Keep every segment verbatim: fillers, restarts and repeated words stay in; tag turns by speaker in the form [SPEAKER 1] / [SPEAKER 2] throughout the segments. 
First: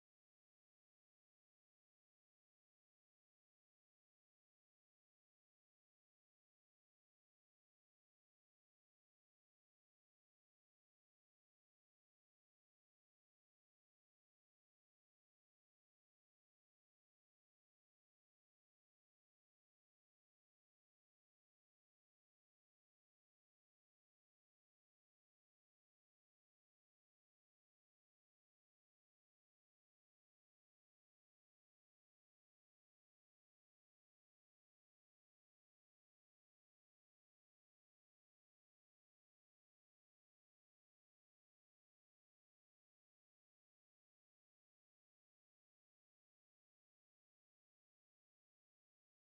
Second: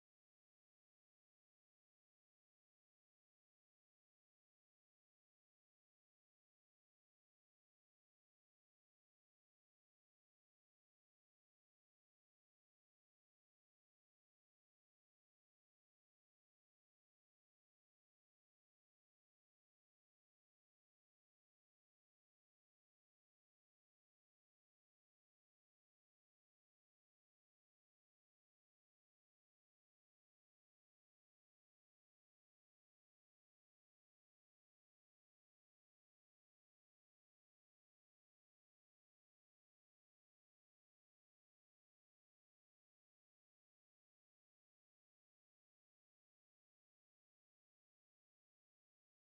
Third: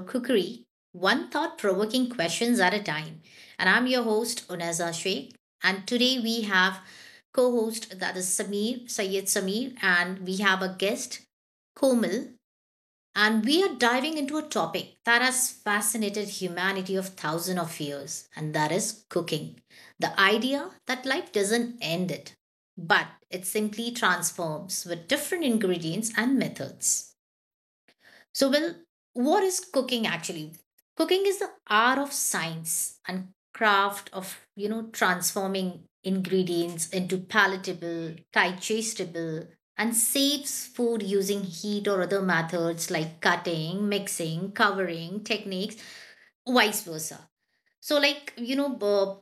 [SPEAKER 1] cookery, one thought provoking questions at a time. And I'm your host, Unaza Sheikh. And today we have co host that is Samir, Sayed Samir, and we have a guest, Komal. And we are diving into a topic that has fascinated humanity of thousands of years, and that is cooking. The idea that life doesn't end it, but it simply transforms with different ingredients and methods. So, well, what is cooking actually? Cooking is the art of science and craft of, you know, transforming ingredients into palatable, digestible, and saves food using heat or other methods like cutting, mixing, covering, techniques, vice versa. So, like, you know, uh,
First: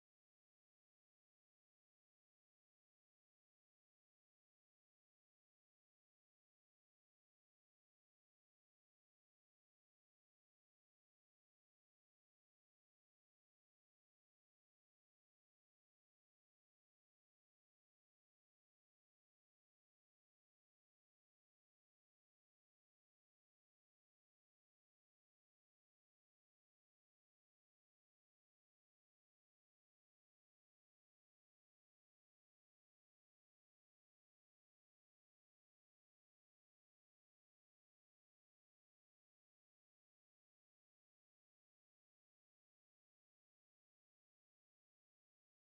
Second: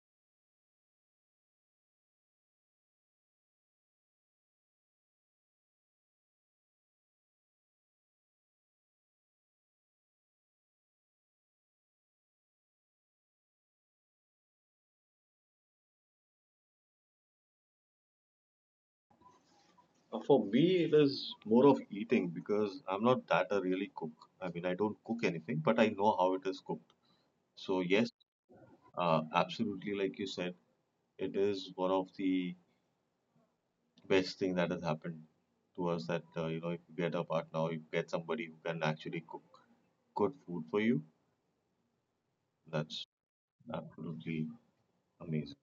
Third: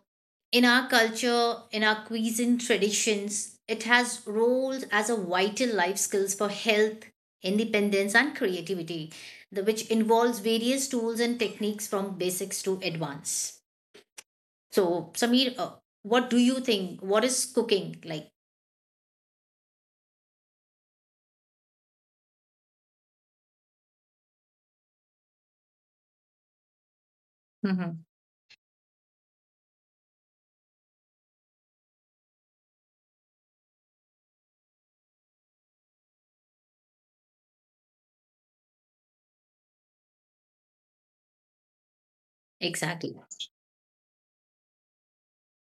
[SPEAKER 1] in our culture, in our cuisine traditions, it has roles as a vital life skills for health, independence, and creativity, the, which involves various tools and techniques from basics to advanced. So, Samir, uh, what do you think? What is cooking like?
[SPEAKER 2] Uh, For me, it is more of eating because I'm not that a really cook. I mean, I don't cook anything, but I know how it is cooked. So
[SPEAKER 1] Hmm.
[SPEAKER 2] yes, uh, absolutely, like you said, it is one of the best thing that has happened to us that uh, you know if you get a partner, or you get somebody who can actually cook good food for you. That's
[SPEAKER 1] Exactly.
[SPEAKER 2] absolutely amazing.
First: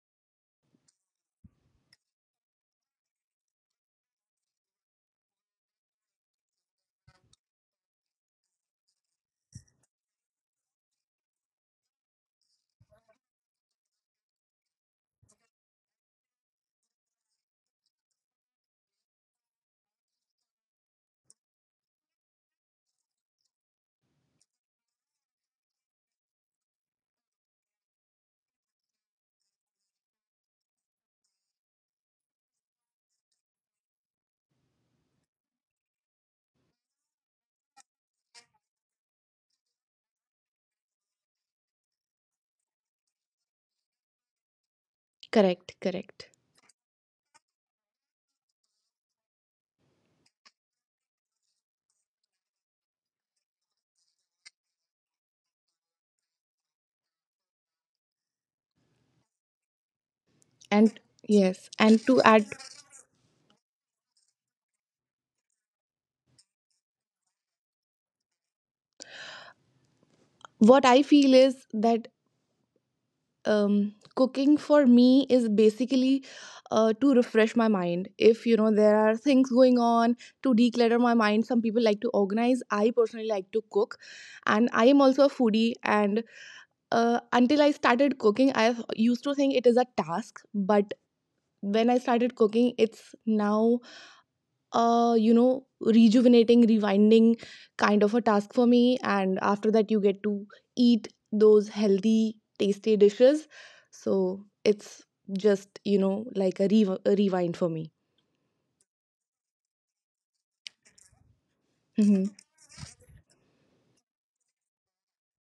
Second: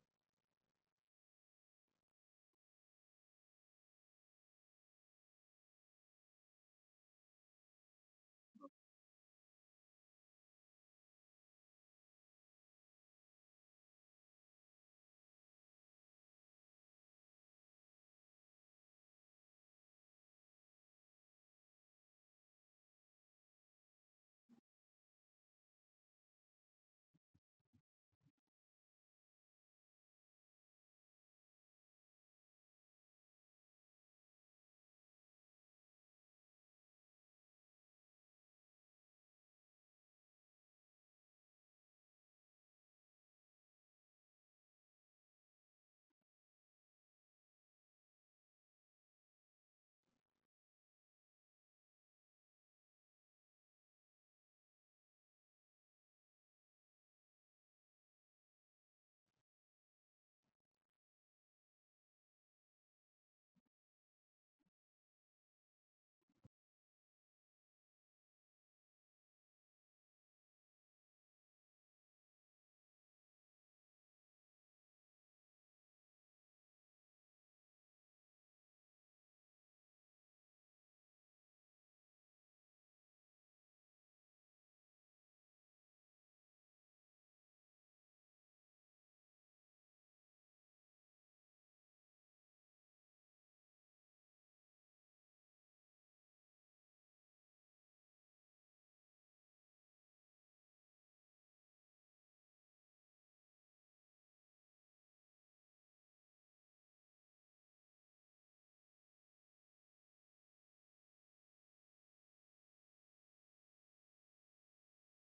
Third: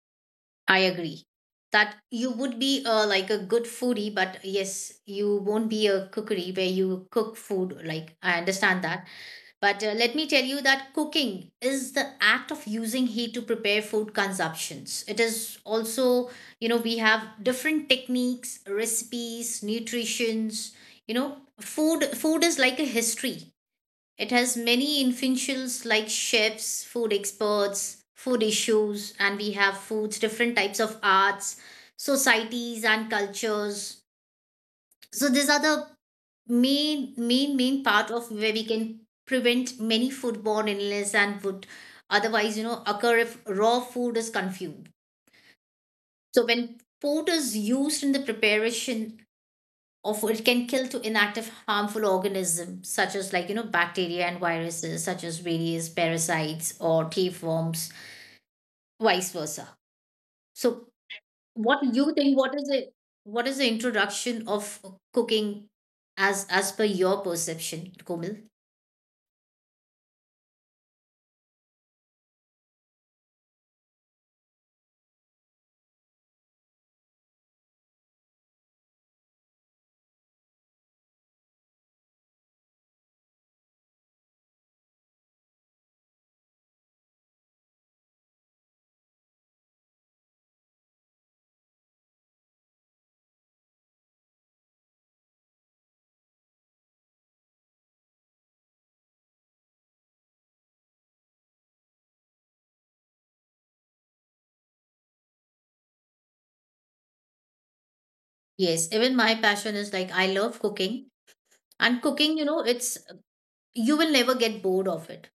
[SPEAKER 1] I agree that you would be uh, like a good foodie, but yes, you won't be a cookery where you cook food. Like, I understand that. But uh, let me tell you that cooking is the act of using heat to prepare food consumptions. It is also, you know, we have different techniques, recipes, nutritions, you know, food food is like a history. It has many influentials like chefs, food experts, food issues, and we have foods, different types of arts, societies and cultures. So these are the main main main path of where we can prevent many foodborne illness and would otherwise, you know, occur if raw food is consumed.
[SPEAKER 3] Correct, correct.
[SPEAKER 1] So when food is used in the preparation of it can kill to inactive harmful organisms such as, like, you know, bacteria and viruses such as various parasites or tapeworms, vice versa. So
[SPEAKER 3] And yes,
[SPEAKER 1] what do
[SPEAKER 3] and
[SPEAKER 1] you
[SPEAKER 3] to
[SPEAKER 1] think,
[SPEAKER 3] add,
[SPEAKER 1] what is it, what is the introduction of cooking as as per your perception, Komal?
[SPEAKER 3] what I feel is that um, cooking for me is basically uh, to refresh my mind. If you know there are things going on to declutter my mind, some people like to organize. I personally like to cook, and I am also a foodie. And uh, until I started cooking, I used to think it is a task, but when I started cooking, it's now uh, you know, rejuvenating, rewinding kind of a task for me. And after that, you get to eat those healthy, tasty dishes. So it's just, you know, like a, re- a rewind for me.
[SPEAKER 1] Yes, even my passion is like I love cooking. And
[SPEAKER 3] hmm
[SPEAKER 1] cooking, you know, it's you will never get bored of it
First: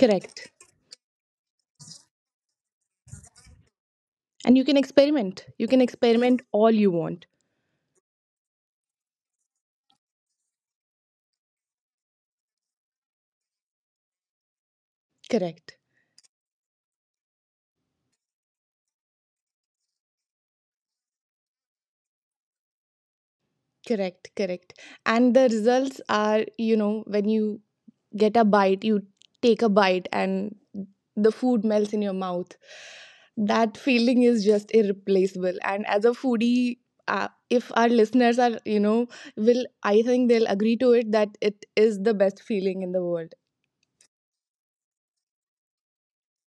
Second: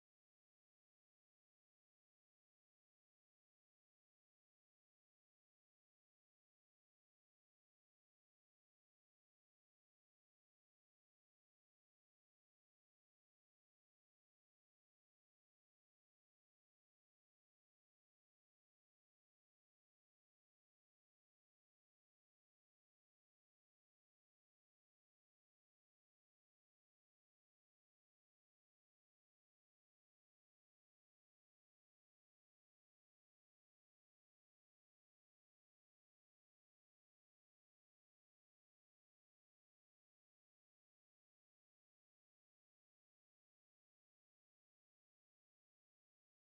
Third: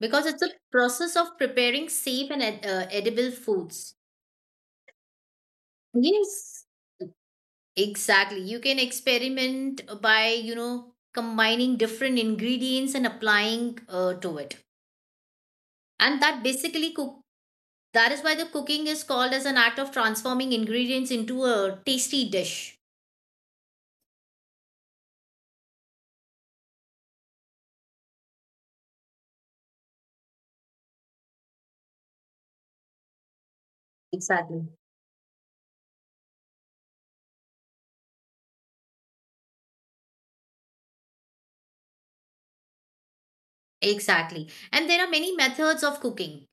[SPEAKER 1] because it's a process of preparing safe and ed- uh, edible foods.
[SPEAKER 3] And you can experiment. You can experiment
[SPEAKER 1] Yes,
[SPEAKER 3] all you want.
[SPEAKER 1] exactly. You can experiment by, you know, combining different ingredients and applying uh, to it.
[SPEAKER 3] Correct.
[SPEAKER 1] And that basically cook, that is why the cooking is called as an act of transforming ingredients into a tasty dish.
[SPEAKER 3] Correct. Correct. And the results are, you know, when you get a bite, you take a bite, and the food melts in your mouth. That feeling is
[SPEAKER 1] Exactly.
[SPEAKER 3] just irreplaceable. And as a foodie, uh, if our listeners are, you know, will I think they'll agree to it that it is the best feeling in the world.
[SPEAKER 1] Exactly. And there are many methods of cooking,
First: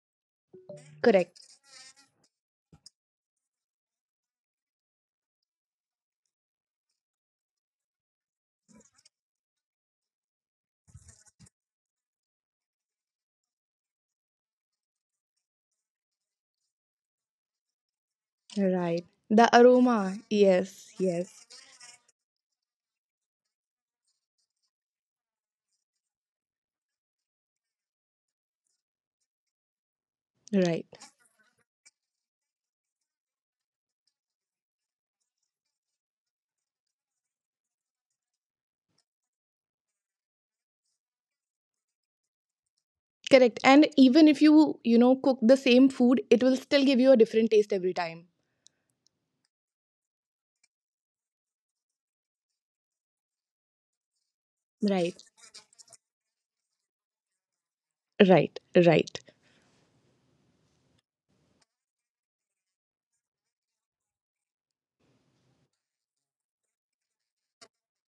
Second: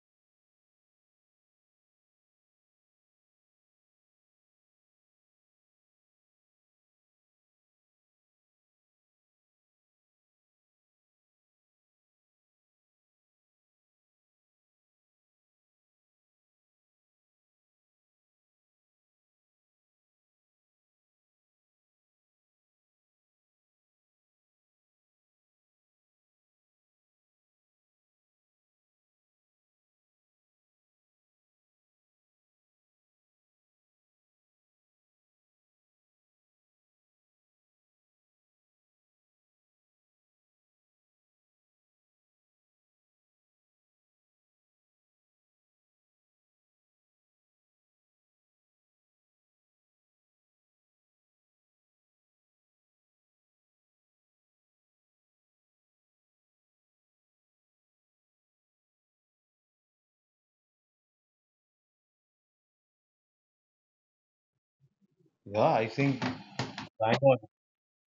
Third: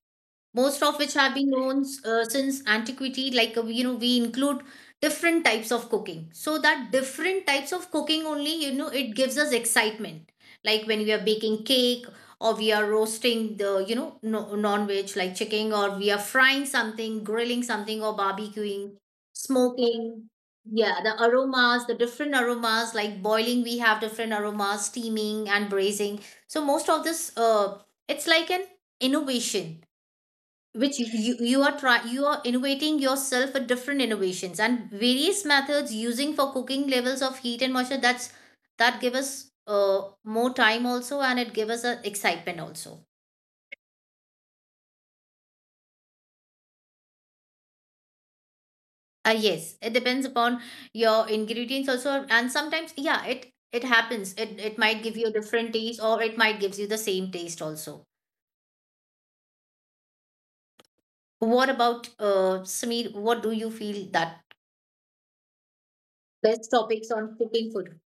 [SPEAKER 1] most of which have been
[SPEAKER 3] Correct.
[SPEAKER 1] known uh, since antiquity. Like, uh, you know, we include different types of cooking, so that different types of cooking only, you know, it gives us excitement, like when we are baking cake or we are roasting the, you know, no, non-veg like chicken, or we are frying something, grilling something, or barbecuing,
[SPEAKER 3] Right. The aroma.
[SPEAKER 1] smoking.
[SPEAKER 3] Yes.
[SPEAKER 1] Yeah, the
[SPEAKER 3] Yes.
[SPEAKER 1] aromas, the different aromas, like boiling we have different aromas, steaming and braising. So most of this uh it's like an innovation
[SPEAKER 3] Right.
[SPEAKER 1] which you, you are try you are innovating yourself with different innovations and various methods using for cooking levels of heat and moisture. That's that give us uh, more time also and it give us a excitement also.
[SPEAKER 3] Correct. And even if you, you know, cook the same food, it will still give you a different taste every time.
[SPEAKER 1] Uh, yes, it depends upon your ingredients also, and sometimes yeah, it it happens, it it might give
[SPEAKER 3] Right.
[SPEAKER 1] you a different taste, or it might gives you the same taste also.
[SPEAKER 3] Right. Right.
[SPEAKER 1] What about uh Sameer, what do you feel that
[SPEAKER 2] Yeah, I think
[SPEAKER 1] best topics
[SPEAKER 2] bang
[SPEAKER 1] on
[SPEAKER 2] on.
[SPEAKER 1] cooking food?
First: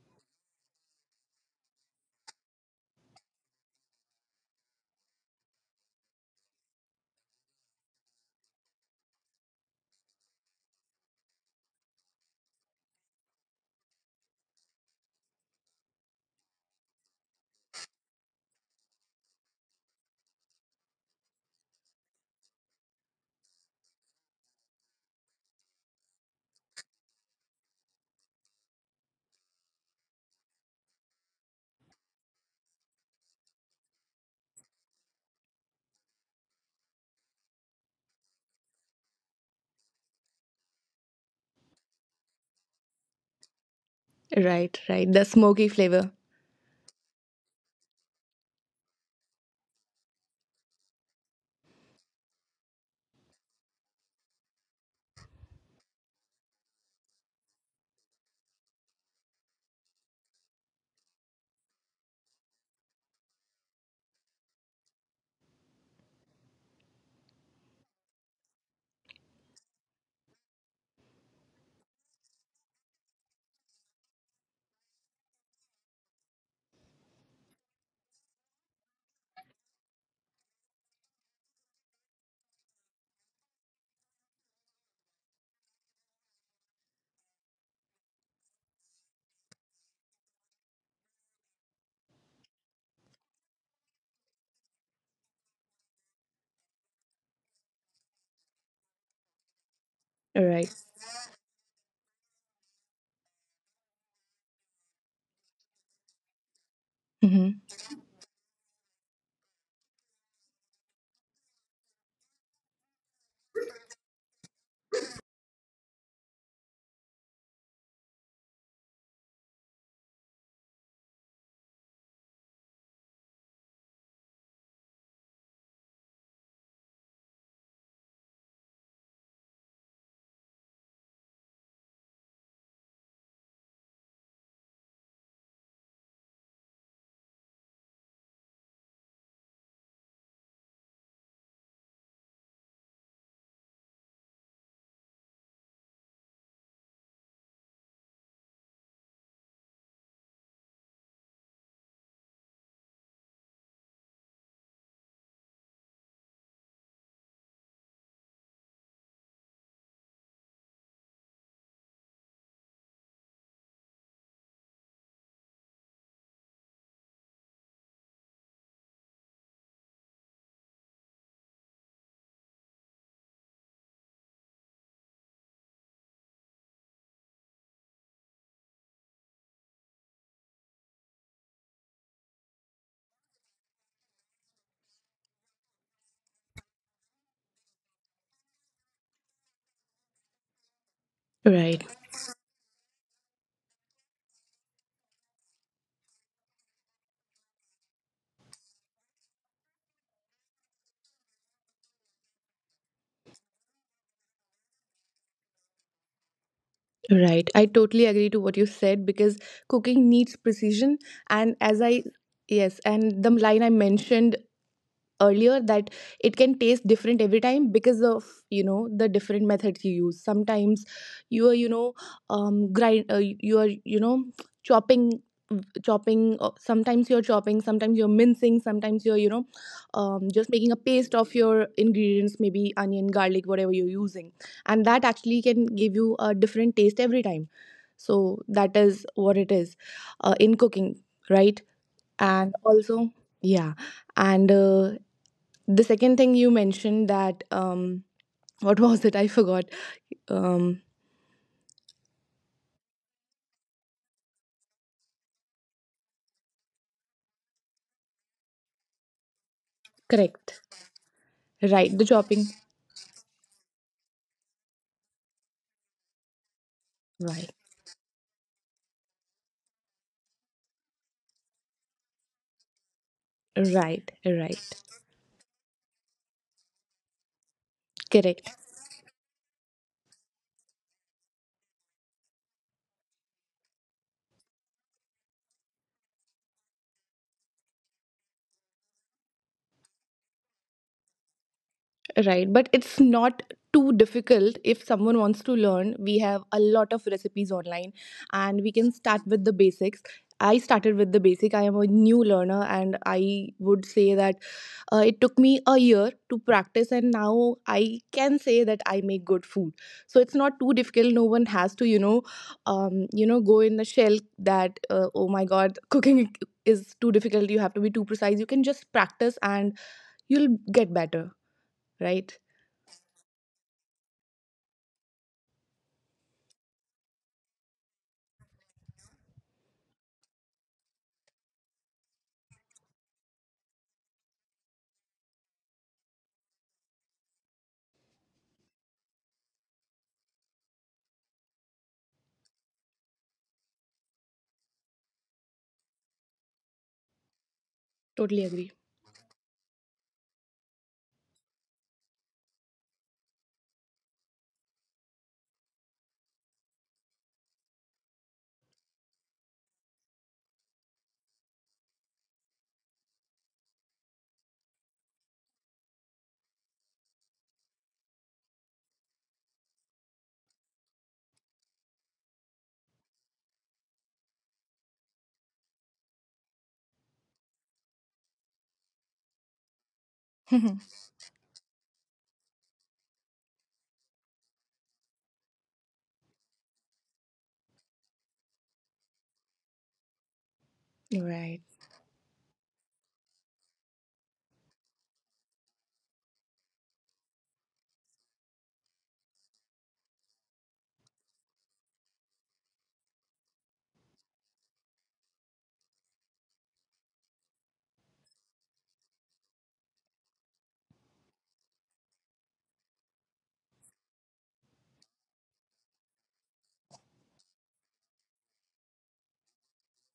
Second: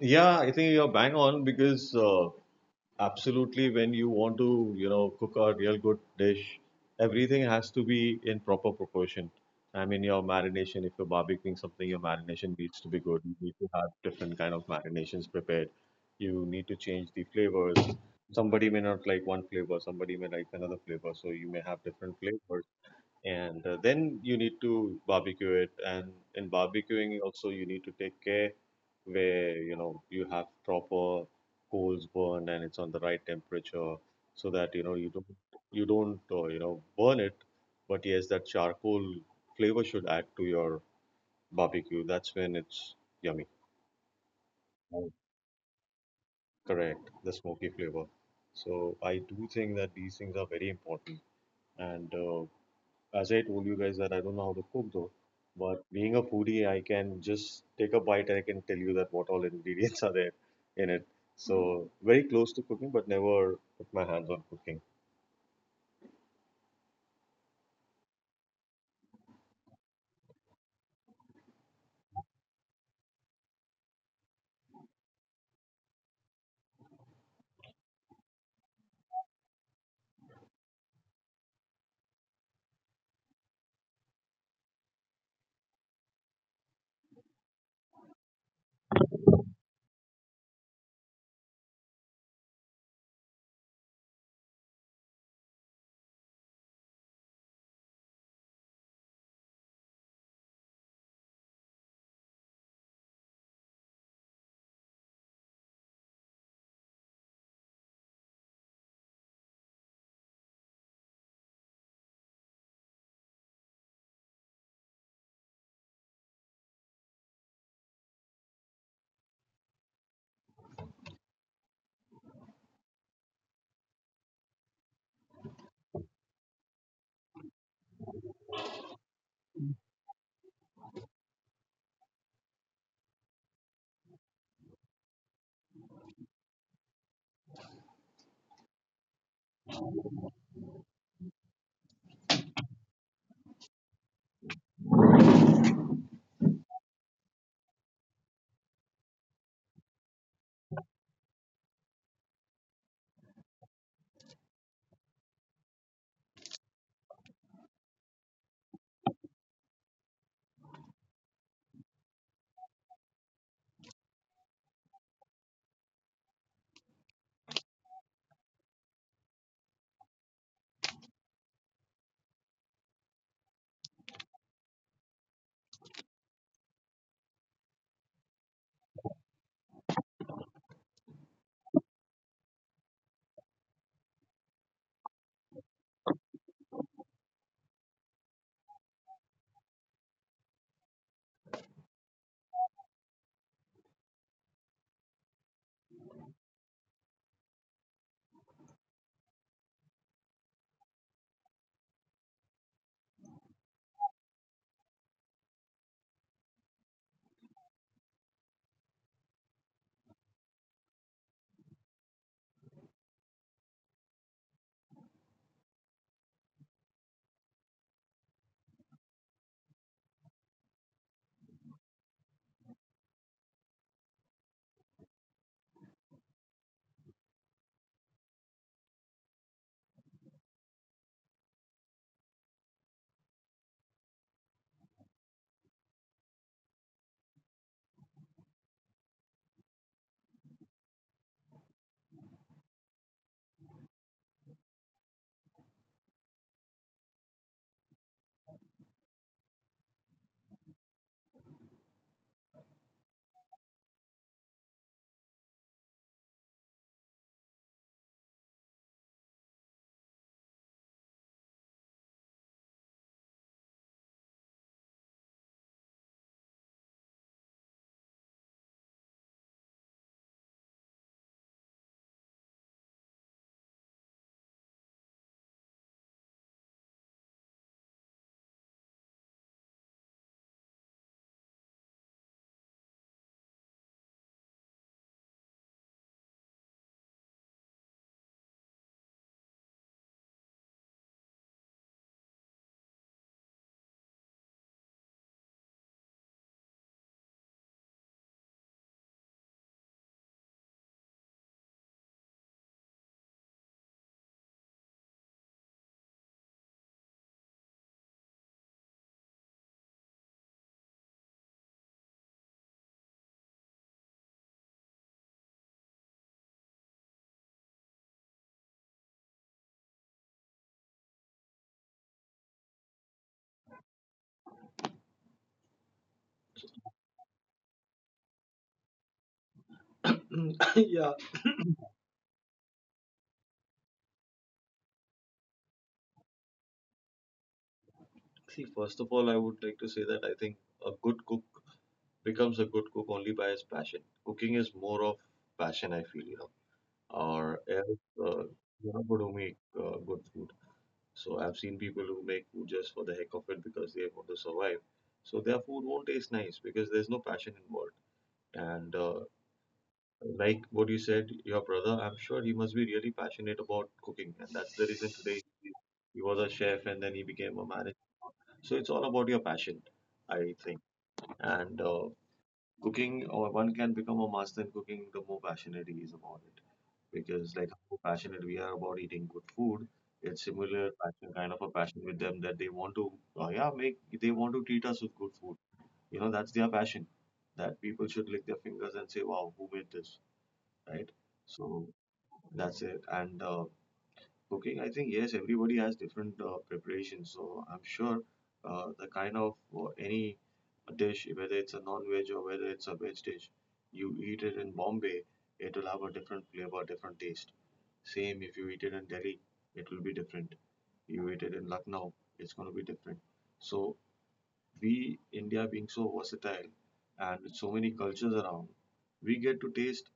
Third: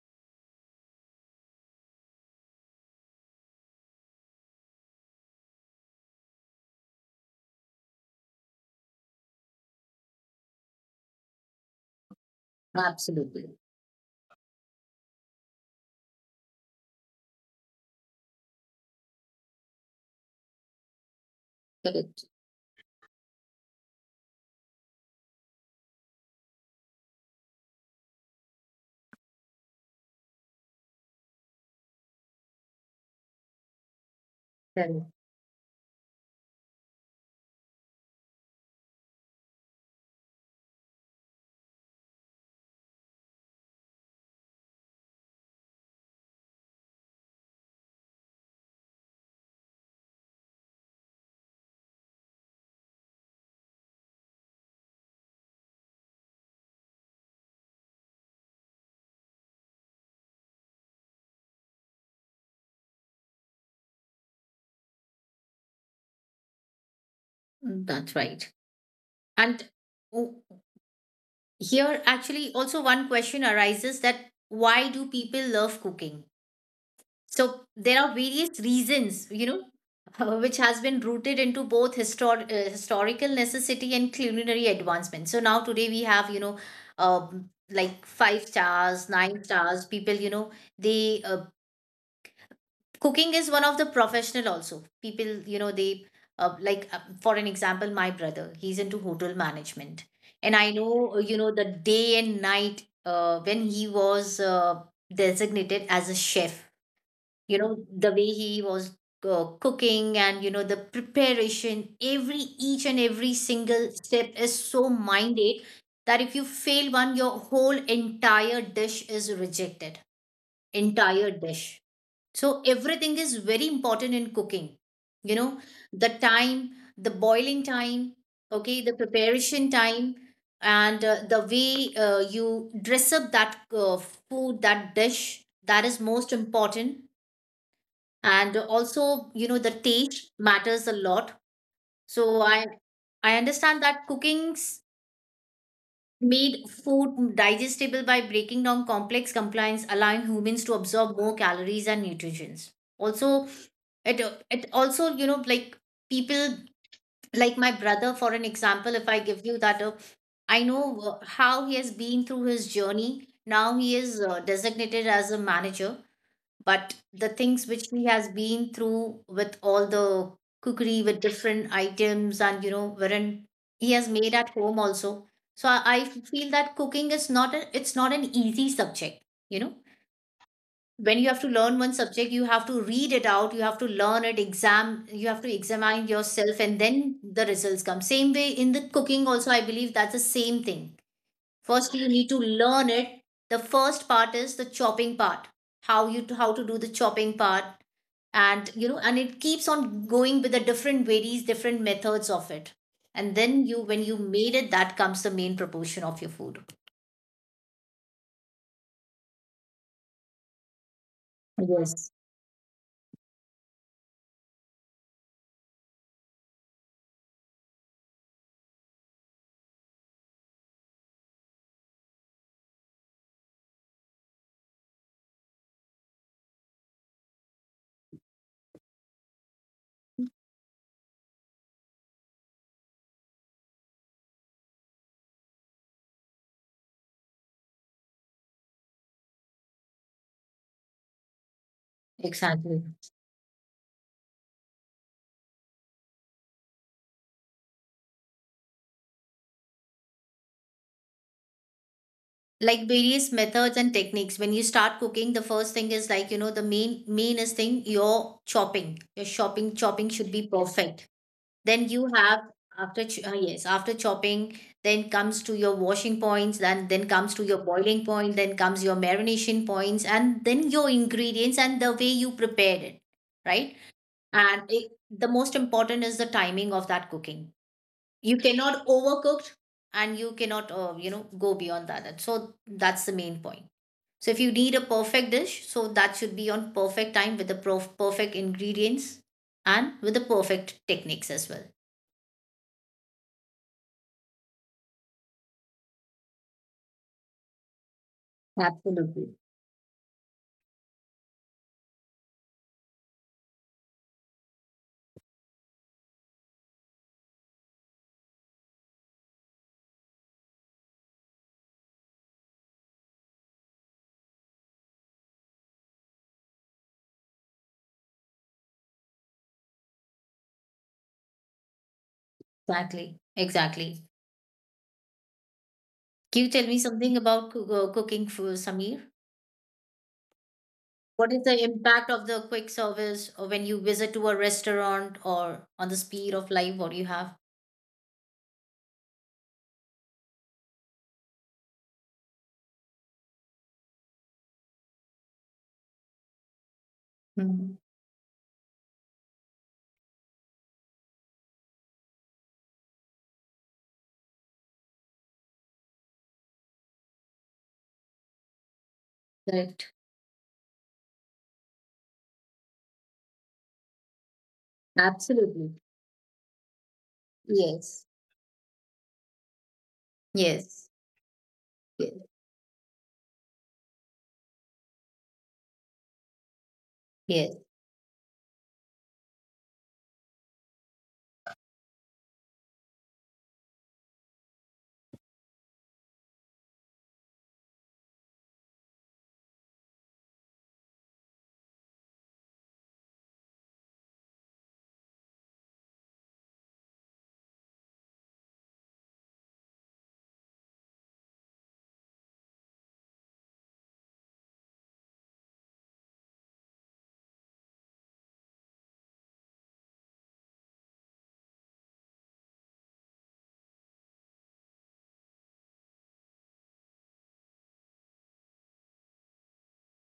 [SPEAKER 2] Yeah, I think you're bang on because. Uh, absolutely when you want to you know cook a real good dish, everything has to be in proper proportion. I mean your marination, if you're barbecuing something your marination needs to be good. You need
[SPEAKER 1] Absolutely.
[SPEAKER 2] to have different kind of marinations prepared. You need to change the flavors. Somebody may not like one flavor, somebody may like another flavor, so you may have different
[SPEAKER 1] Correct.
[SPEAKER 2] flavors. And uh, then you need to barbecue it, and in barbecuing also you need to take care where you know you have proper coals burned and it's on the right temperature, so that you know you
[SPEAKER 1] Correct.
[SPEAKER 2] don't you don't uh, you know burn it, but yes that charcoal flavor should add to your barbecue. That's when it's yummy.
[SPEAKER 3] Right.
[SPEAKER 2] Right,
[SPEAKER 3] Right. The smoky flavor.
[SPEAKER 2] correct, the smoky flavor. So I do think that these things are very important. And uh, As I told you guys that I don't know how to cook though, but being a foodie, I can just take a bite and I can tell you that what all ingredients are there in it. So very close to cooking, but never put my hands on cooking.
[SPEAKER 1] Mm, that's right. And w- Here, actually, also one question arises that why do people love cooking? So there are various reasons, you know, uh, which has been rooted into both histor- uh, historical necessity and culinary advancement. So now today we have, you know, um, like five stars, nine stars. People, you know, they uh, cooking is one of the professional also. People, you know, they uh, like uh, for an example, my brother, he's into hotel management. And I
[SPEAKER 3] Right.
[SPEAKER 1] know, uh, you know, the day and night, uh, when he was uh, designated as a chef, you
[SPEAKER 3] Mhm.
[SPEAKER 1] know, the way he was uh, cooking. And you know the preparation, every each and every single step is so minded that if you fail one, your whole entire dish is rejected, entire dish. So everything is very important in cooking. You know, the time, the boiling time, okay, the preparation time, and uh, the way uh, you dress up that uh, food, that dish, that is most important. And also, you know, the taste matters a lot. So I I understand that cookings made food digestible by breaking down complex compliance, allowing humans to absorb more calories and nutrients. Also, it it also, you know, like people, like my brother, for an example, if I give you that, uh, I know uh, how he has been through his journey. Now he is uh, designated as a manager, but the things which he has been through with all the cookery with different items, and you know wherein he has made at home also. So i, I feel that cooking is not a, it's not an easy subject, you know. When you have to learn one subject, you have to read it out, you have to learn it, exam, you have to examine yourself, and then the results come. Same way in the cooking also, I believe that's the same thing.
[SPEAKER 3] Right,
[SPEAKER 1] First you need to learn it. The first part is the chopping part, how you how to do the chopping part. And you know, and it keeps on going with the different varies different methods of it. And then you, when you made it, that comes the main proportion of your food.
[SPEAKER 3] right. I totally agree to what you said because cooking needs precision. And as I,
[SPEAKER 1] Yes,
[SPEAKER 3] yes, and the line I mentioned earlier, that it can taste different every time because of, you know, the different methods you use. Sometimes you are, you know, um grind uh, you are, you know, chopping chopping uh, sometimes you're chopping, sometimes you're mincing, sometimes you're, you know, um, just making a paste of your ingredients, maybe onion, garlic, whatever you're using, and that actually can give you a different taste every time. So that is what it is, uh, in cooking, right? And
[SPEAKER 1] exactly.
[SPEAKER 3] also yeah, and uh, the second thing you mentioned that um what was it, I forgot. um
[SPEAKER 1] Like various methods and techniques when you start cooking. The first thing is like, you know, the main mainest thing your chopping, your chopping chopping should be
[SPEAKER 3] Correct.
[SPEAKER 1] perfect. Then
[SPEAKER 3] Right, the
[SPEAKER 1] you have
[SPEAKER 3] chopping.
[SPEAKER 1] after ch- uh, yes, after chopping, then comes to your washing points, then then comes to
[SPEAKER 3] Right.
[SPEAKER 1] your boiling point, then comes your marination points, and then your ingredients and the way you prepared it. Right.
[SPEAKER 3] Right. Right.
[SPEAKER 1] And it, the most important is the timing of that cooking. You
[SPEAKER 3] Correct.
[SPEAKER 1] cannot overcook, and you cannot, uh, you know, go beyond that. And so that's the main point. So if you need a perfect dish, so that should be on perfect time with the prof- perfect ingredients and with the perfect techniques as well.
[SPEAKER 3] Right. But it's not too difficult. If someone wants to learn, we have a lot of recipes online, and we can start
[SPEAKER 1] Absolutely.
[SPEAKER 3] with the basics. I started with the basic, I am a new learner, and I would say that Uh, it took me a year to practice, and now I can say that I make good food. So it's not too difficult. No one has to, you know, um, you know, go in the shell that uh, oh my god, cooking is too difficult. You have to be too precise. You can just practice, and you'll get better. Right?
[SPEAKER 1] Exactly. Exactly. Can you tell me something about coo- uh, cooking for Samir?
[SPEAKER 2] Yeah.
[SPEAKER 1] What is the impact of the quick service or when you visit to a restaurant or on the speed of life? What do you have?
[SPEAKER 2] See, first of all, I would like to say that I think a good cook becomes a good cook only by his passion. Cooking is more of passion, I feel, you know. Or
[SPEAKER 1] Hmm.
[SPEAKER 2] else, uh,
[SPEAKER 3] Totally agree.
[SPEAKER 2] you're not going to make uh, good food. So I've seen people who make food just for the heck of it because they want to survive. So their food won't taste nice because there's no passion involved. And uh,
[SPEAKER 1] Correct.
[SPEAKER 2] like what you said, your brother, I'm sure he must be really passionate about cooking, and that's the reason today he
[SPEAKER 1] Absolutely.
[SPEAKER 2] he was a chef and then he became a manager.
[SPEAKER 1] Yes.
[SPEAKER 2] So it's all about your passion, I think.
[SPEAKER 1] Yes.
[SPEAKER 2] And uh,
[SPEAKER 1] Yes.
[SPEAKER 2] cooking, or one can become a master in cooking the more passionate he is about it, because
[SPEAKER 1] Yes.
[SPEAKER 2] like how passionate we are about eating good food, it's similar passion, kind of a passion with them, that they want to uh, yeah, make, they want to treat us with good food. You know, that's their passion, that people should lick their fingers and say wow, who made this, right?
[SPEAKER 3] Right.
[SPEAKER 2] So that's it, and uh, cooking, I think yes everybody has different uh, preparations. So I'm sure uh, the kind of uh, any dish, whether it's a non-veg or whether it's a veg dish, you eat it in Bombay, it will have a different flavor, different taste. Same if you eat it in Delhi, it will be different. You eat it in Lucknow, it's going to be different. So we, India being so versatile and with so many cultures around, we get to taste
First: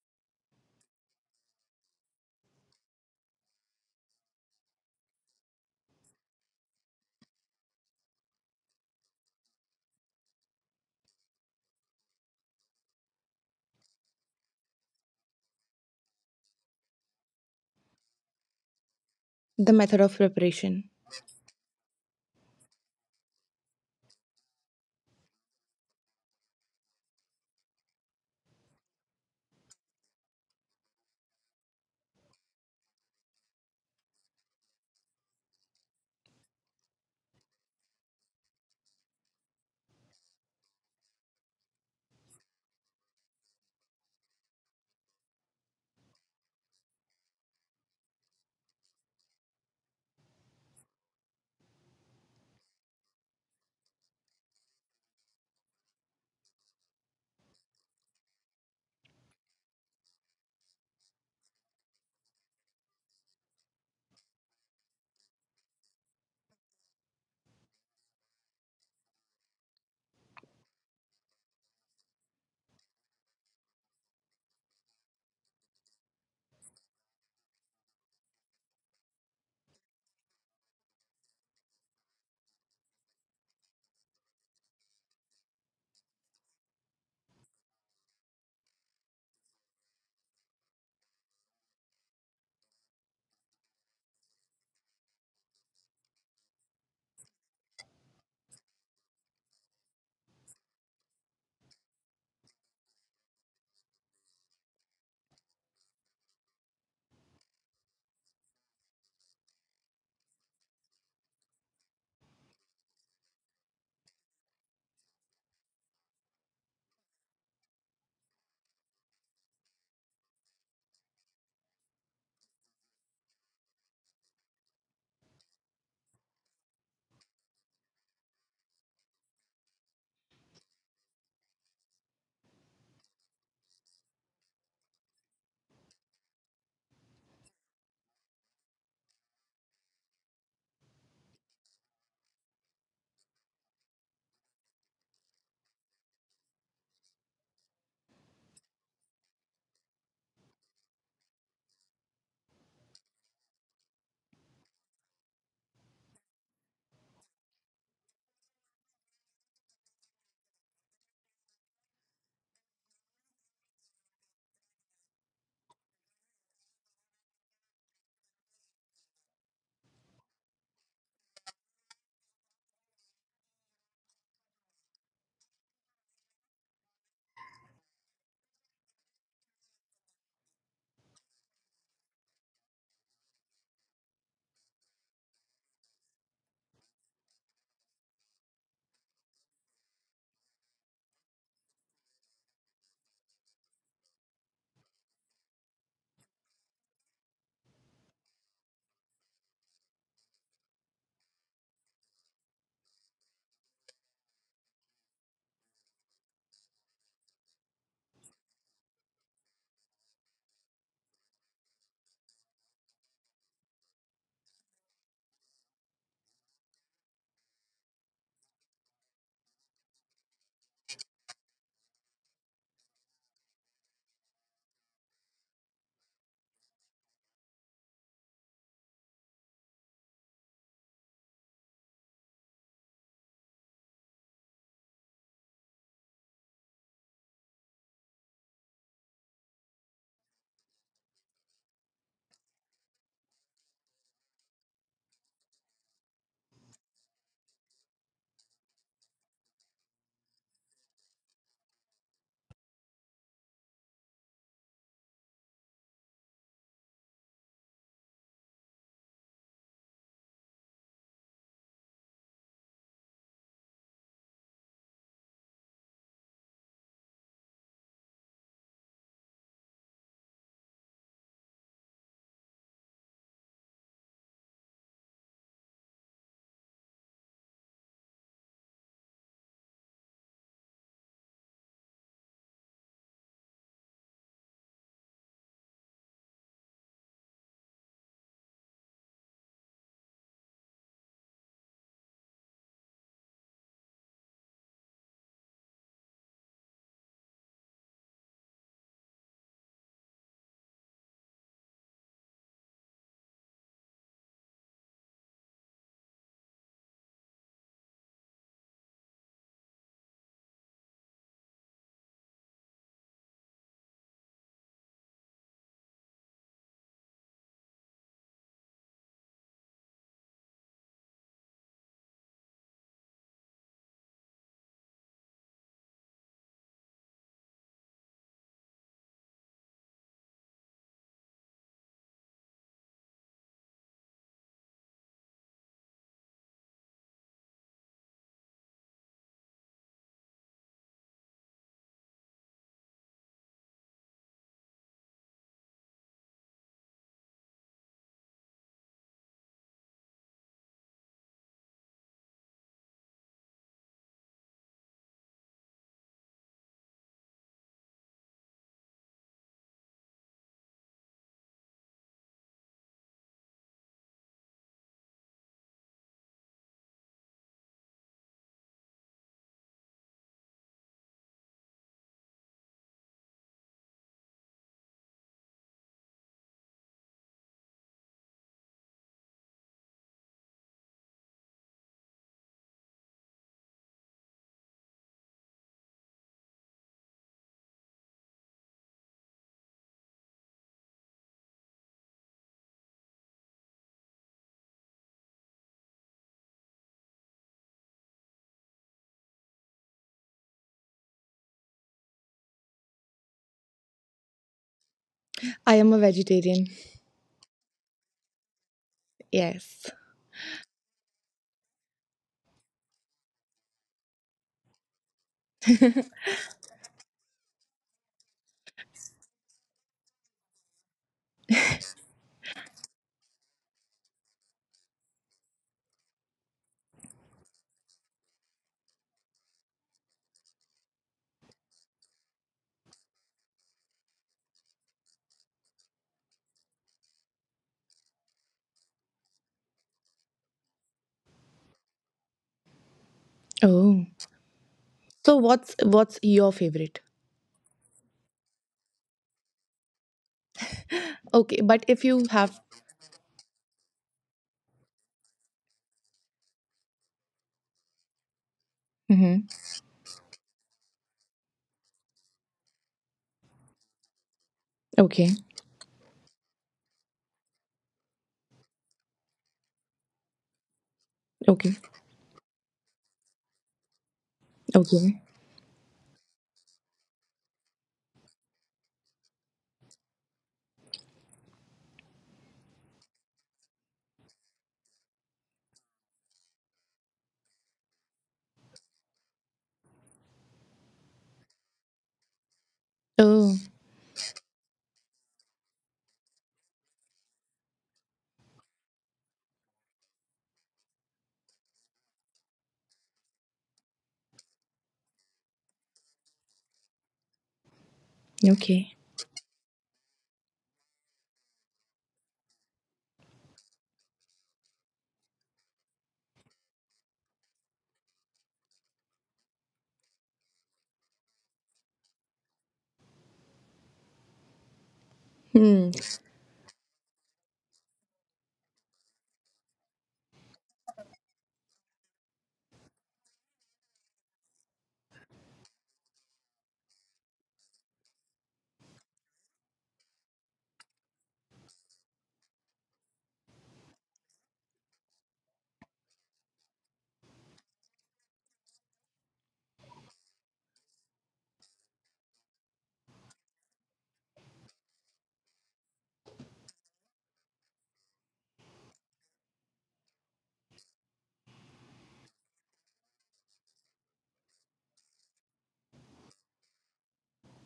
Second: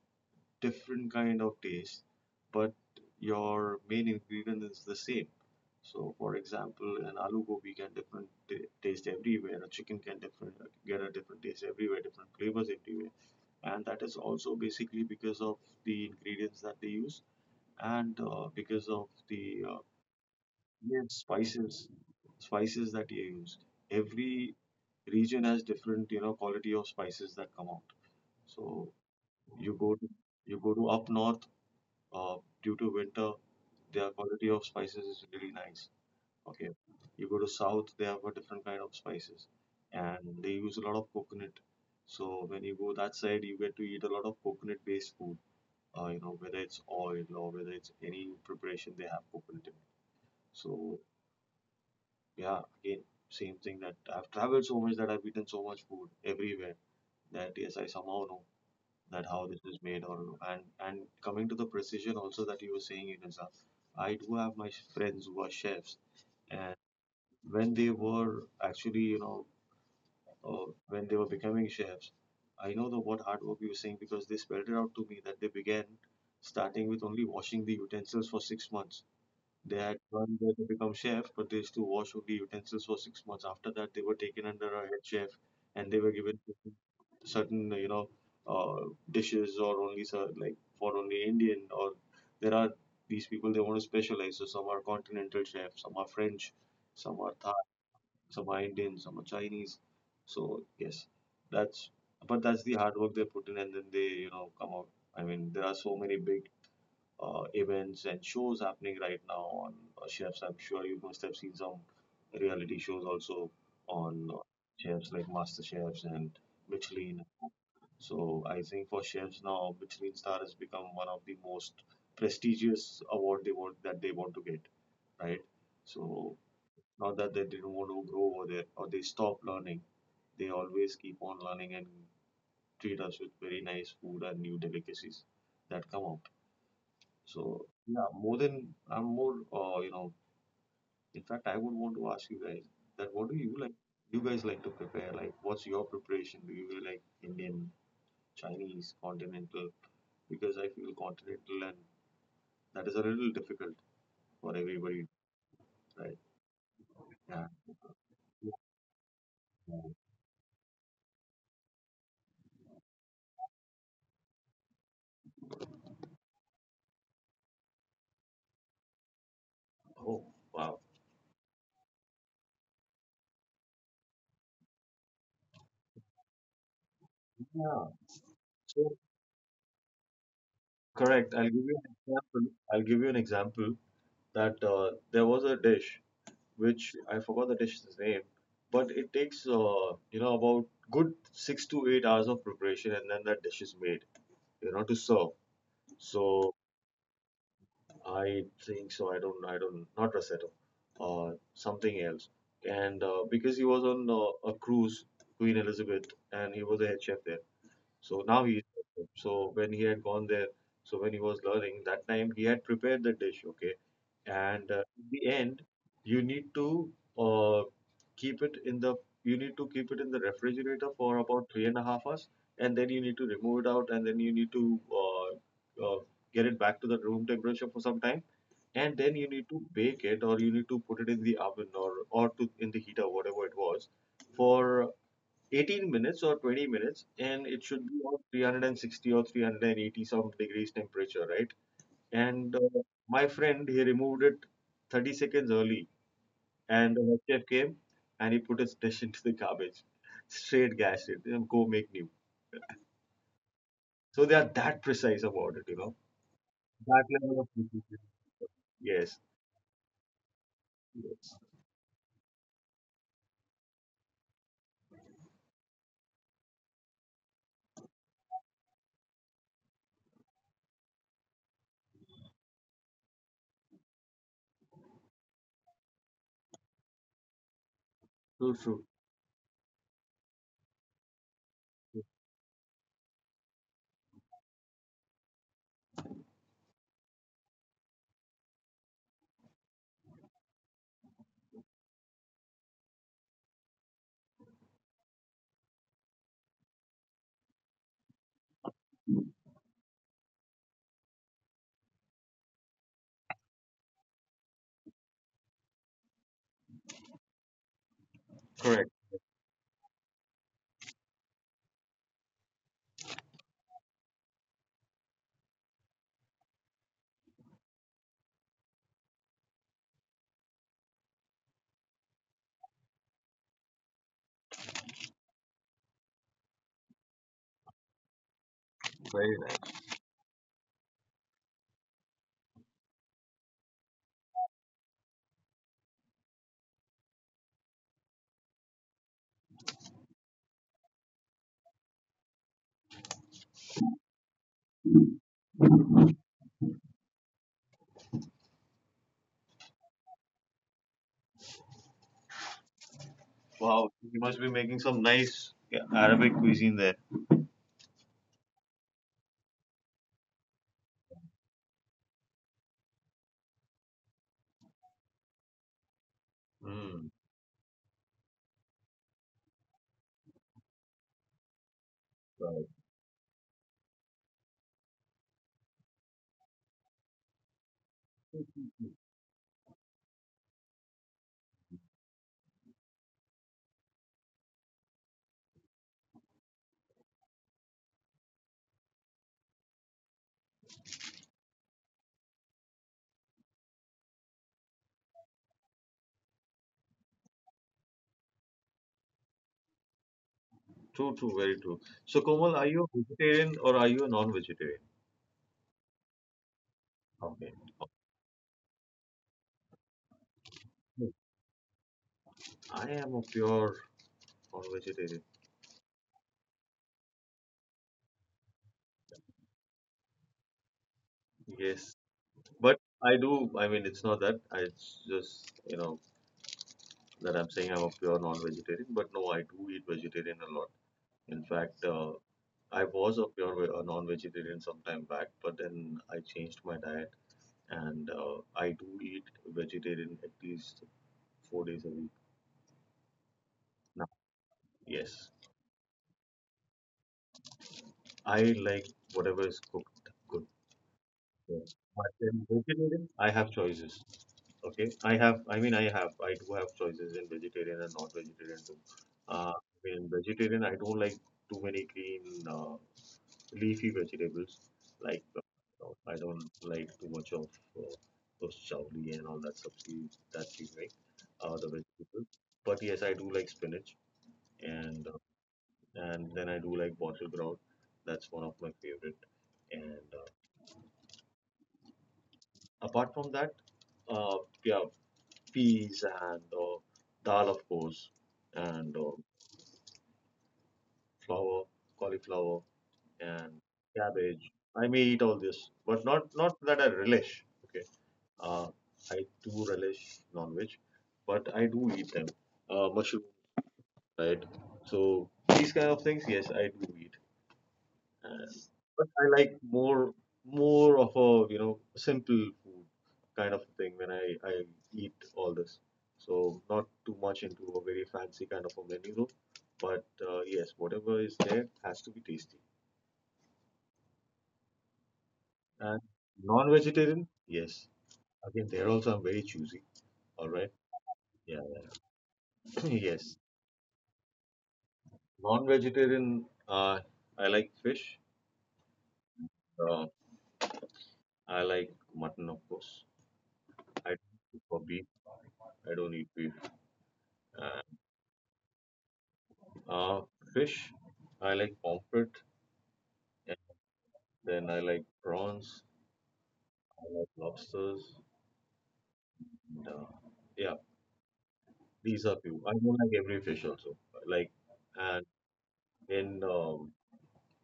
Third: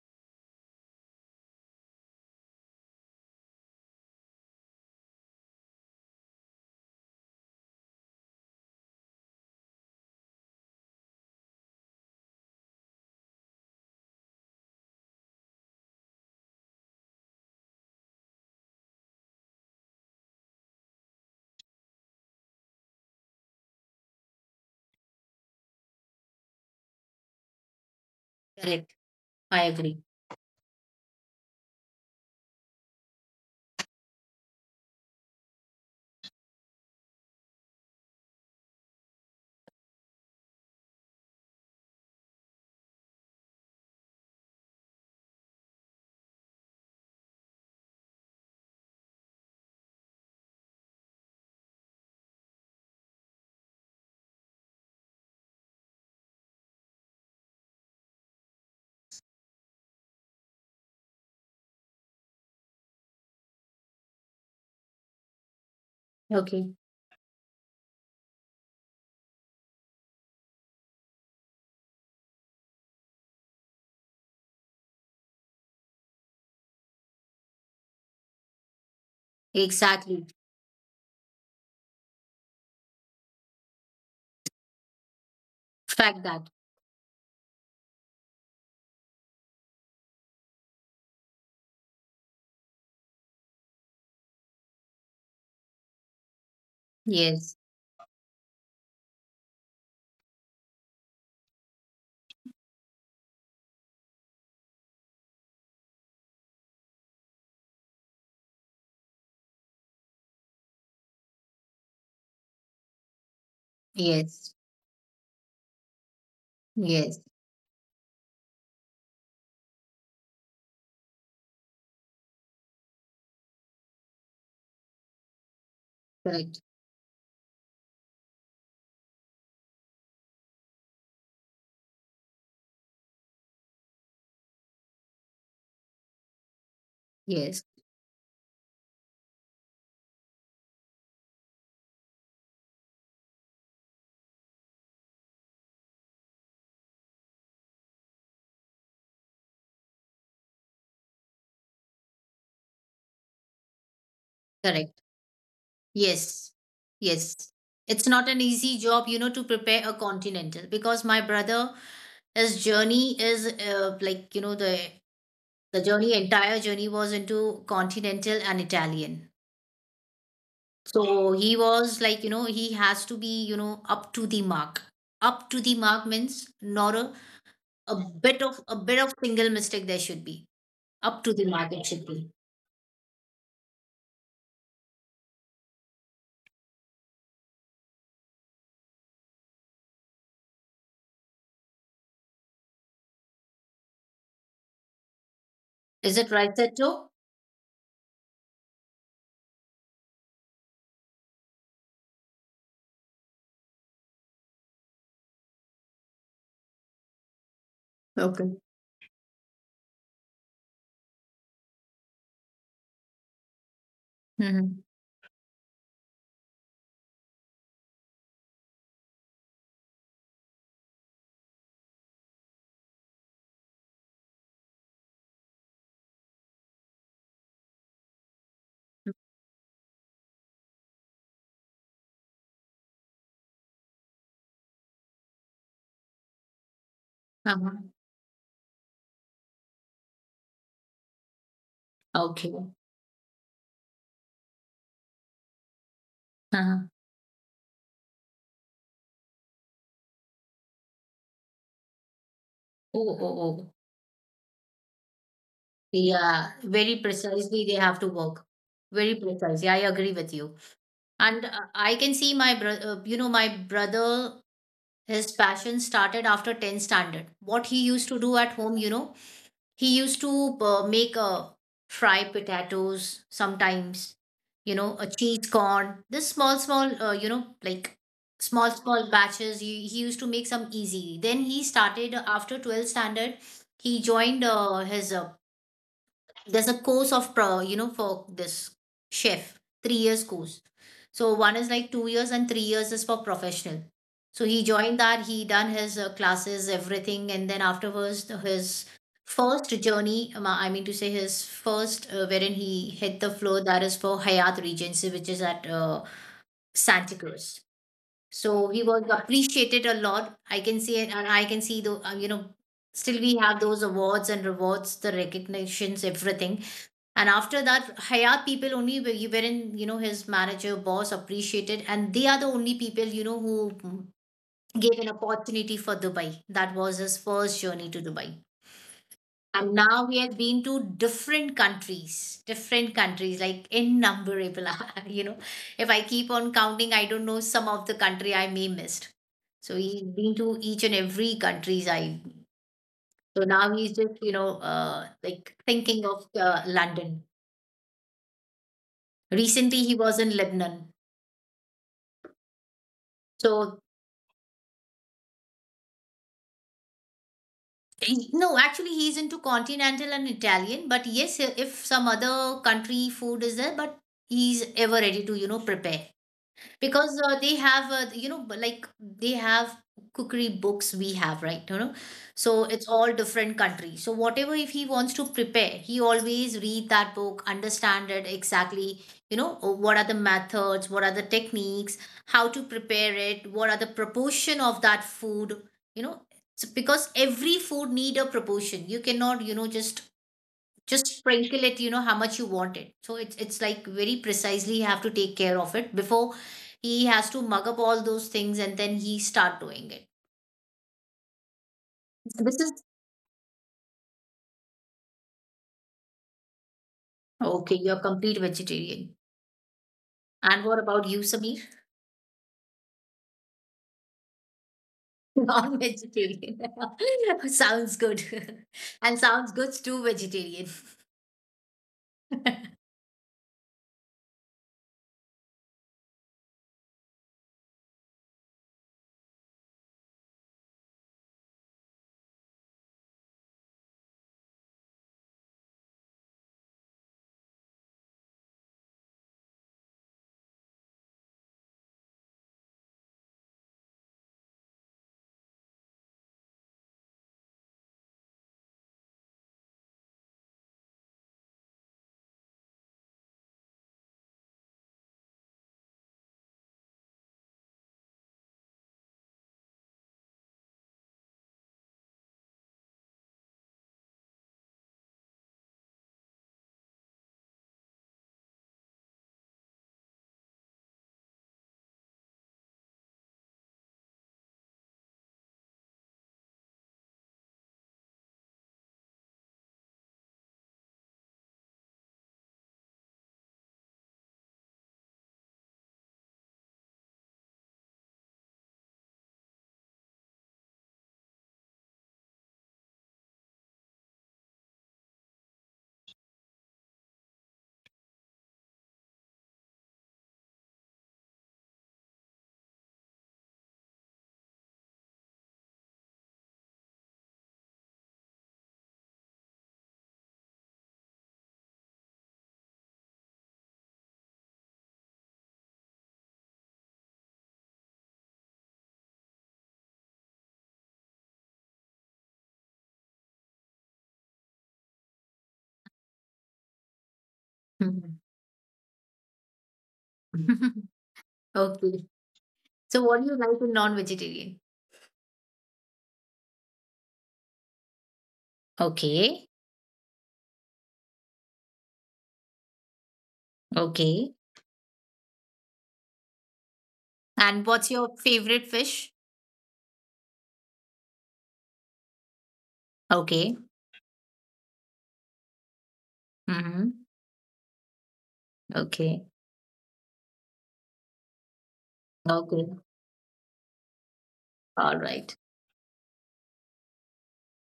[SPEAKER 2] different kind of taste, but your main ingredient is the same. So, for example, an aloo gobi can different taste everywhere. A chicken can different get a different taste everywhere, different flavors everywhere, and that is also basically because of the ingredients that they use, and uh, because of the
[SPEAKER 3] The
[SPEAKER 2] uh,
[SPEAKER 3] method of preparation.
[SPEAKER 2] Yes, spices, spices that you used. Every region has different, you know, quality of spices that come out.
[SPEAKER 1] Correct.
[SPEAKER 2] So
[SPEAKER 1] I
[SPEAKER 2] you go
[SPEAKER 1] agree.
[SPEAKER 2] to you go to up north, uh, due to winter, their quality of spices is really nice. Okay, you go to south, they have a different kind of spices, and they use a lot of coconut. So when you go that side, you get to eat a lot of coconut-based food. Uh, you know, whether it's oil or whether it's any preparation they have coconut in it. So yeah, again, same thing that I've traveled so much that I've eaten so much food everywhere, that yes, I somehow know that how this is made or and and coming to the precision also that you were saying, Inessa, I do have my friends who are chefs,
[SPEAKER 1] Okay.
[SPEAKER 2] and when they were actually, you know, uh, when they were becoming chefs, I know the what hard work you were saying, because they spelled it out to me that they began starting with only washing the utensils for six months. They had
[SPEAKER 1] Exactly.
[SPEAKER 2] one there to become chef, but they used to wash only utensils for six months. After that, they were taken under a head chef, and they were
[SPEAKER 1] Fact
[SPEAKER 2] given
[SPEAKER 1] that.
[SPEAKER 2] certain, you know, uh, dishes or only cer- like for only Indian. Or there are these people they want to specialize. So some are continental chefs, some are French, some are Thai,
[SPEAKER 1] Yes.
[SPEAKER 2] some are Indian, some are Chinese. So yes, that's but that's the hard work they put in, and then they you know come out. I mean, there are so many big uh, events and shows happening right now on uh, chefs. I'm sure you must have seen some reality shows also on uh,
[SPEAKER 1] Yes.
[SPEAKER 2] chefs, like Master Chefs and
[SPEAKER 1] Yes.
[SPEAKER 2] Michelin. So I think for chefs now, Michelin star has become one of the most prestigious award they want that they want to get, right? So
[SPEAKER 1] Correct.
[SPEAKER 2] not that they didn't want to grow over there or they stop learning, they always keep on learning and treat us with very nice food and new delicacies that come out. So
[SPEAKER 1] Yes.
[SPEAKER 2] yeah, more than I'm more uh, you know, in fact I would want to ask you guys that what do you like, you guys like to prepare? Like what's your preparation? Do you like Indian, Chinese, continental? Because I feel continental and that is a little difficult for
[SPEAKER 1] Correct.
[SPEAKER 2] everybody, right?
[SPEAKER 1] Yes,
[SPEAKER 2] Yeah.
[SPEAKER 1] yes. It's not an easy job, you know, to prepare a continental. Because my brother, his journey is uh, like, you know, the the journey, entire journey was into continental and Italian.
[SPEAKER 2] Oh, wow.
[SPEAKER 1] So he was like, you know, he has to be, you know, up to the mark. Up to the mark means not a,
[SPEAKER 2] Yeah.
[SPEAKER 1] a bit of a
[SPEAKER 2] So
[SPEAKER 1] bit of single mistake there should be. Up to
[SPEAKER 2] correct.
[SPEAKER 1] the
[SPEAKER 2] I'll give
[SPEAKER 1] mark
[SPEAKER 2] you
[SPEAKER 1] it
[SPEAKER 2] an
[SPEAKER 1] should be.
[SPEAKER 2] example. I'll give you an example that uh, there was a dish which I forgot the dish's name, but it takes uh, you know about good six to eight hours of preparation, and then that dish is made, you know, to serve.
[SPEAKER 1] Is it right,
[SPEAKER 2] So
[SPEAKER 1] Seto?
[SPEAKER 2] I think so. I don't. I don't. Not Rosetto. Uh, something else. And uh, because he was on uh, a cruise, Queen Elizabeth, and he was a head chef there. So now
[SPEAKER 1] Okay.
[SPEAKER 2] he, so when he had gone there, so when he was learning that time, he had prepared the dish, okay. And
[SPEAKER 1] Mm-hmm.
[SPEAKER 2] uh, in the end, you need to uh, keep it in the you need to keep it in the refrigerator for about three and a half hours, and then you need to remove it out, and then you need to uh, uh, get it back to the room temperature for some time, and then
[SPEAKER 1] Mm-hmm.
[SPEAKER 2] you need to bake it or you need to put it in the oven or or to in the heater, whatever it was, for eighteen minutes or twenty minutes, and it
[SPEAKER 1] Uh-huh.
[SPEAKER 2] should be on three hundred sixty or three hundred eighty some degrees temperature, right?
[SPEAKER 1] Okay.
[SPEAKER 2] and uh, my friend he removed it thirty seconds early,
[SPEAKER 1] Uh-huh.
[SPEAKER 2] and the head chef came and he put his dish into the garbage, straight gashed it and go make new.
[SPEAKER 1] Oh, oh, oh.
[SPEAKER 2] So they are that precise about it, you know,
[SPEAKER 1] Yeah, very
[SPEAKER 2] that level of
[SPEAKER 1] precisely they have
[SPEAKER 2] precision.
[SPEAKER 1] to work. Very
[SPEAKER 2] Yes.
[SPEAKER 1] precisely. I agree with you.
[SPEAKER 2] Yes.
[SPEAKER 1] And uh, I can see my brother, uh, you know, my brother, his passion started after tenth standard. What he used to do at home, you know, he used to uh, make a fry potatoes sometimes, you know, a cheese corn, this small, small, uh, you know, like small,
[SPEAKER 2] So.
[SPEAKER 1] small batches. He, he used to make some easy. Then he started uh, after twelfth standard, he joined uh, his uh, there's a course of pro, you know, for this chef, three years course. So one is like two years and three years is for professional. So he joined that, he done his uh, classes, everything, and then afterwards his first journey, um, I mean to say his first uh, wherein he hit the floor, that is for Hayat Regency, which is at uh, Santa Cruz. So he
[SPEAKER 2] Correct.
[SPEAKER 1] was appreciated a lot, I can see it, and I can see the, uh, you know, still we have those awards and rewards, the recognitions, everything. And after that, Hayat people only were- wherein, you know, his manager, boss appreciated, and they are the only people, you know, who gave an opportunity for Dubai. That was his first journey to Dubai.
[SPEAKER 2] Very nice.
[SPEAKER 1] And now he has been to different countries, different countries, like innumerable. You know, if I keep on counting, I don't know some of the country I may missed. So he's been to each and every countries I. So now he's just, you know, uh, like thinking of uh, London. Recently, he was in Lebanon. So,
[SPEAKER 2] Wow, you must be making some nice, yeah, Arabic cuisine there.
[SPEAKER 1] he- no, actually, he's into continental and Italian. But yes, if some other country food is there, but he's ever ready to, you know, prepare.
[SPEAKER 2] Mm.
[SPEAKER 1] because uh, they have uh, you know but like they have cookery books we have, right? You know so it's all different countries. So whatever, if he wants to prepare, he always read that book, understand it exactly, you know uh, what are the methods, what are the techniques, how to prepare it, what are the proportion of that food. you know so because every food need a proportion, you cannot you know just just sprinkle it you know how much you want it. So it's it's like very precisely you have to take care of it before he has to mug up all those things, and then he start doing it.
[SPEAKER 2] True, true, very true. So
[SPEAKER 1] So,
[SPEAKER 2] Komal,
[SPEAKER 1] this
[SPEAKER 2] are
[SPEAKER 1] is
[SPEAKER 2] you a vegetarian or are you a non-vegetarian?
[SPEAKER 3] I am a vegetarian.
[SPEAKER 2] Okay.
[SPEAKER 1] okay, you're complete vegetarian?
[SPEAKER 3] Yes.
[SPEAKER 1] And what about
[SPEAKER 2] Hmm.
[SPEAKER 1] you, Sameer?
[SPEAKER 2] I am a pure non-vegetarian.
[SPEAKER 1] Non-vegetarian. Sounds good. And sounds good to vegetarian.
[SPEAKER 2] Yes, but I do. I mean, it's not that. I, it's just you know that I'm saying I'm a pure non-vegetarian. But no, I do eat vegetarian a lot. In fact, uh, I was a pure ve- a non-vegetarian some time back, but then I changed my diet, and uh, I do eat vegetarian at least four days a week
[SPEAKER 3] Oh.
[SPEAKER 2] now. Yes,
[SPEAKER 3] So what's what's your favorite?
[SPEAKER 2] I like whatever is cooked good. Yeah.
[SPEAKER 3] Okay, but if
[SPEAKER 2] But
[SPEAKER 3] you
[SPEAKER 2] then
[SPEAKER 3] have.
[SPEAKER 2] vegetarian, I have choices. Okay, I have, I mean, I have, I do have choices in vegetarian and non-vegetarian too.
[SPEAKER 3] Hmm.
[SPEAKER 2] Uh, in vegetarian, I don't like too many green, uh, leafy vegetables. Like,
[SPEAKER 3] Okay.
[SPEAKER 2] uh, no, I don't like too much of uh, those chawli and all that stuff we- that we make, uh, the
[SPEAKER 3] Okay.
[SPEAKER 2] vegetables. But yes, I do like spinach, and uh,
[SPEAKER 3] Okay.
[SPEAKER 2] and then I do like bottle ground. That's one of my favorite. And uh, apart from that, uh, yeah, peas and uh, dal, of course, and uh, flower, cauliflower, and
[SPEAKER 3] Oh,
[SPEAKER 2] cabbage. I may eat all this, but not not that I relish. Okay, uh, I do relish non-veg, but I do eat them. Uh, mushrooms, right? So these kind of things, yes, I do eat. Uh,
[SPEAKER 3] okay.
[SPEAKER 2] but I like more more of a you know simple food kind of thing when I, I eat all this. So not too much into a very fancy kind of a menu, but uh, yes, whatever is there has to be tasty.
[SPEAKER 3] Hmm.
[SPEAKER 2] And non-vegetarian, yes. Again, there also I'm very choosy.
[SPEAKER 1] Mhm.
[SPEAKER 2] All right. Yeah.
[SPEAKER 1] Okay.
[SPEAKER 2] Yeah.
[SPEAKER 1] So what do
[SPEAKER 2] Yes.
[SPEAKER 1] you like in non-vegetarian?
[SPEAKER 2] Non-vegetarian, uh, I like fish.
[SPEAKER 1] Okay.
[SPEAKER 2] Uh, I like mutton, of course. I
[SPEAKER 1] Okay.
[SPEAKER 2] don't eat for beef. I don't eat beef.
[SPEAKER 1] And
[SPEAKER 2] Uh,
[SPEAKER 1] what's your favorite fish?
[SPEAKER 2] Uh, fish, I like pomfret, and
[SPEAKER 1] Okay.
[SPEAKER 2] then I like prawns,
[SPEAKER 1] Hmm.
[SPEAKER 2] I like lobsters,
[SPEAKER 1] Okay.
[SPEAKER 2] and uh, yeah, these are few.
[SPEAKER 1] Okay.
[SPEAKER 2] I don't like every fish also. Like,
[SPEAKER 1] All
[SPEAKER 2] and
[SPEAKER 1] right.
[SPEAKER 2] in um,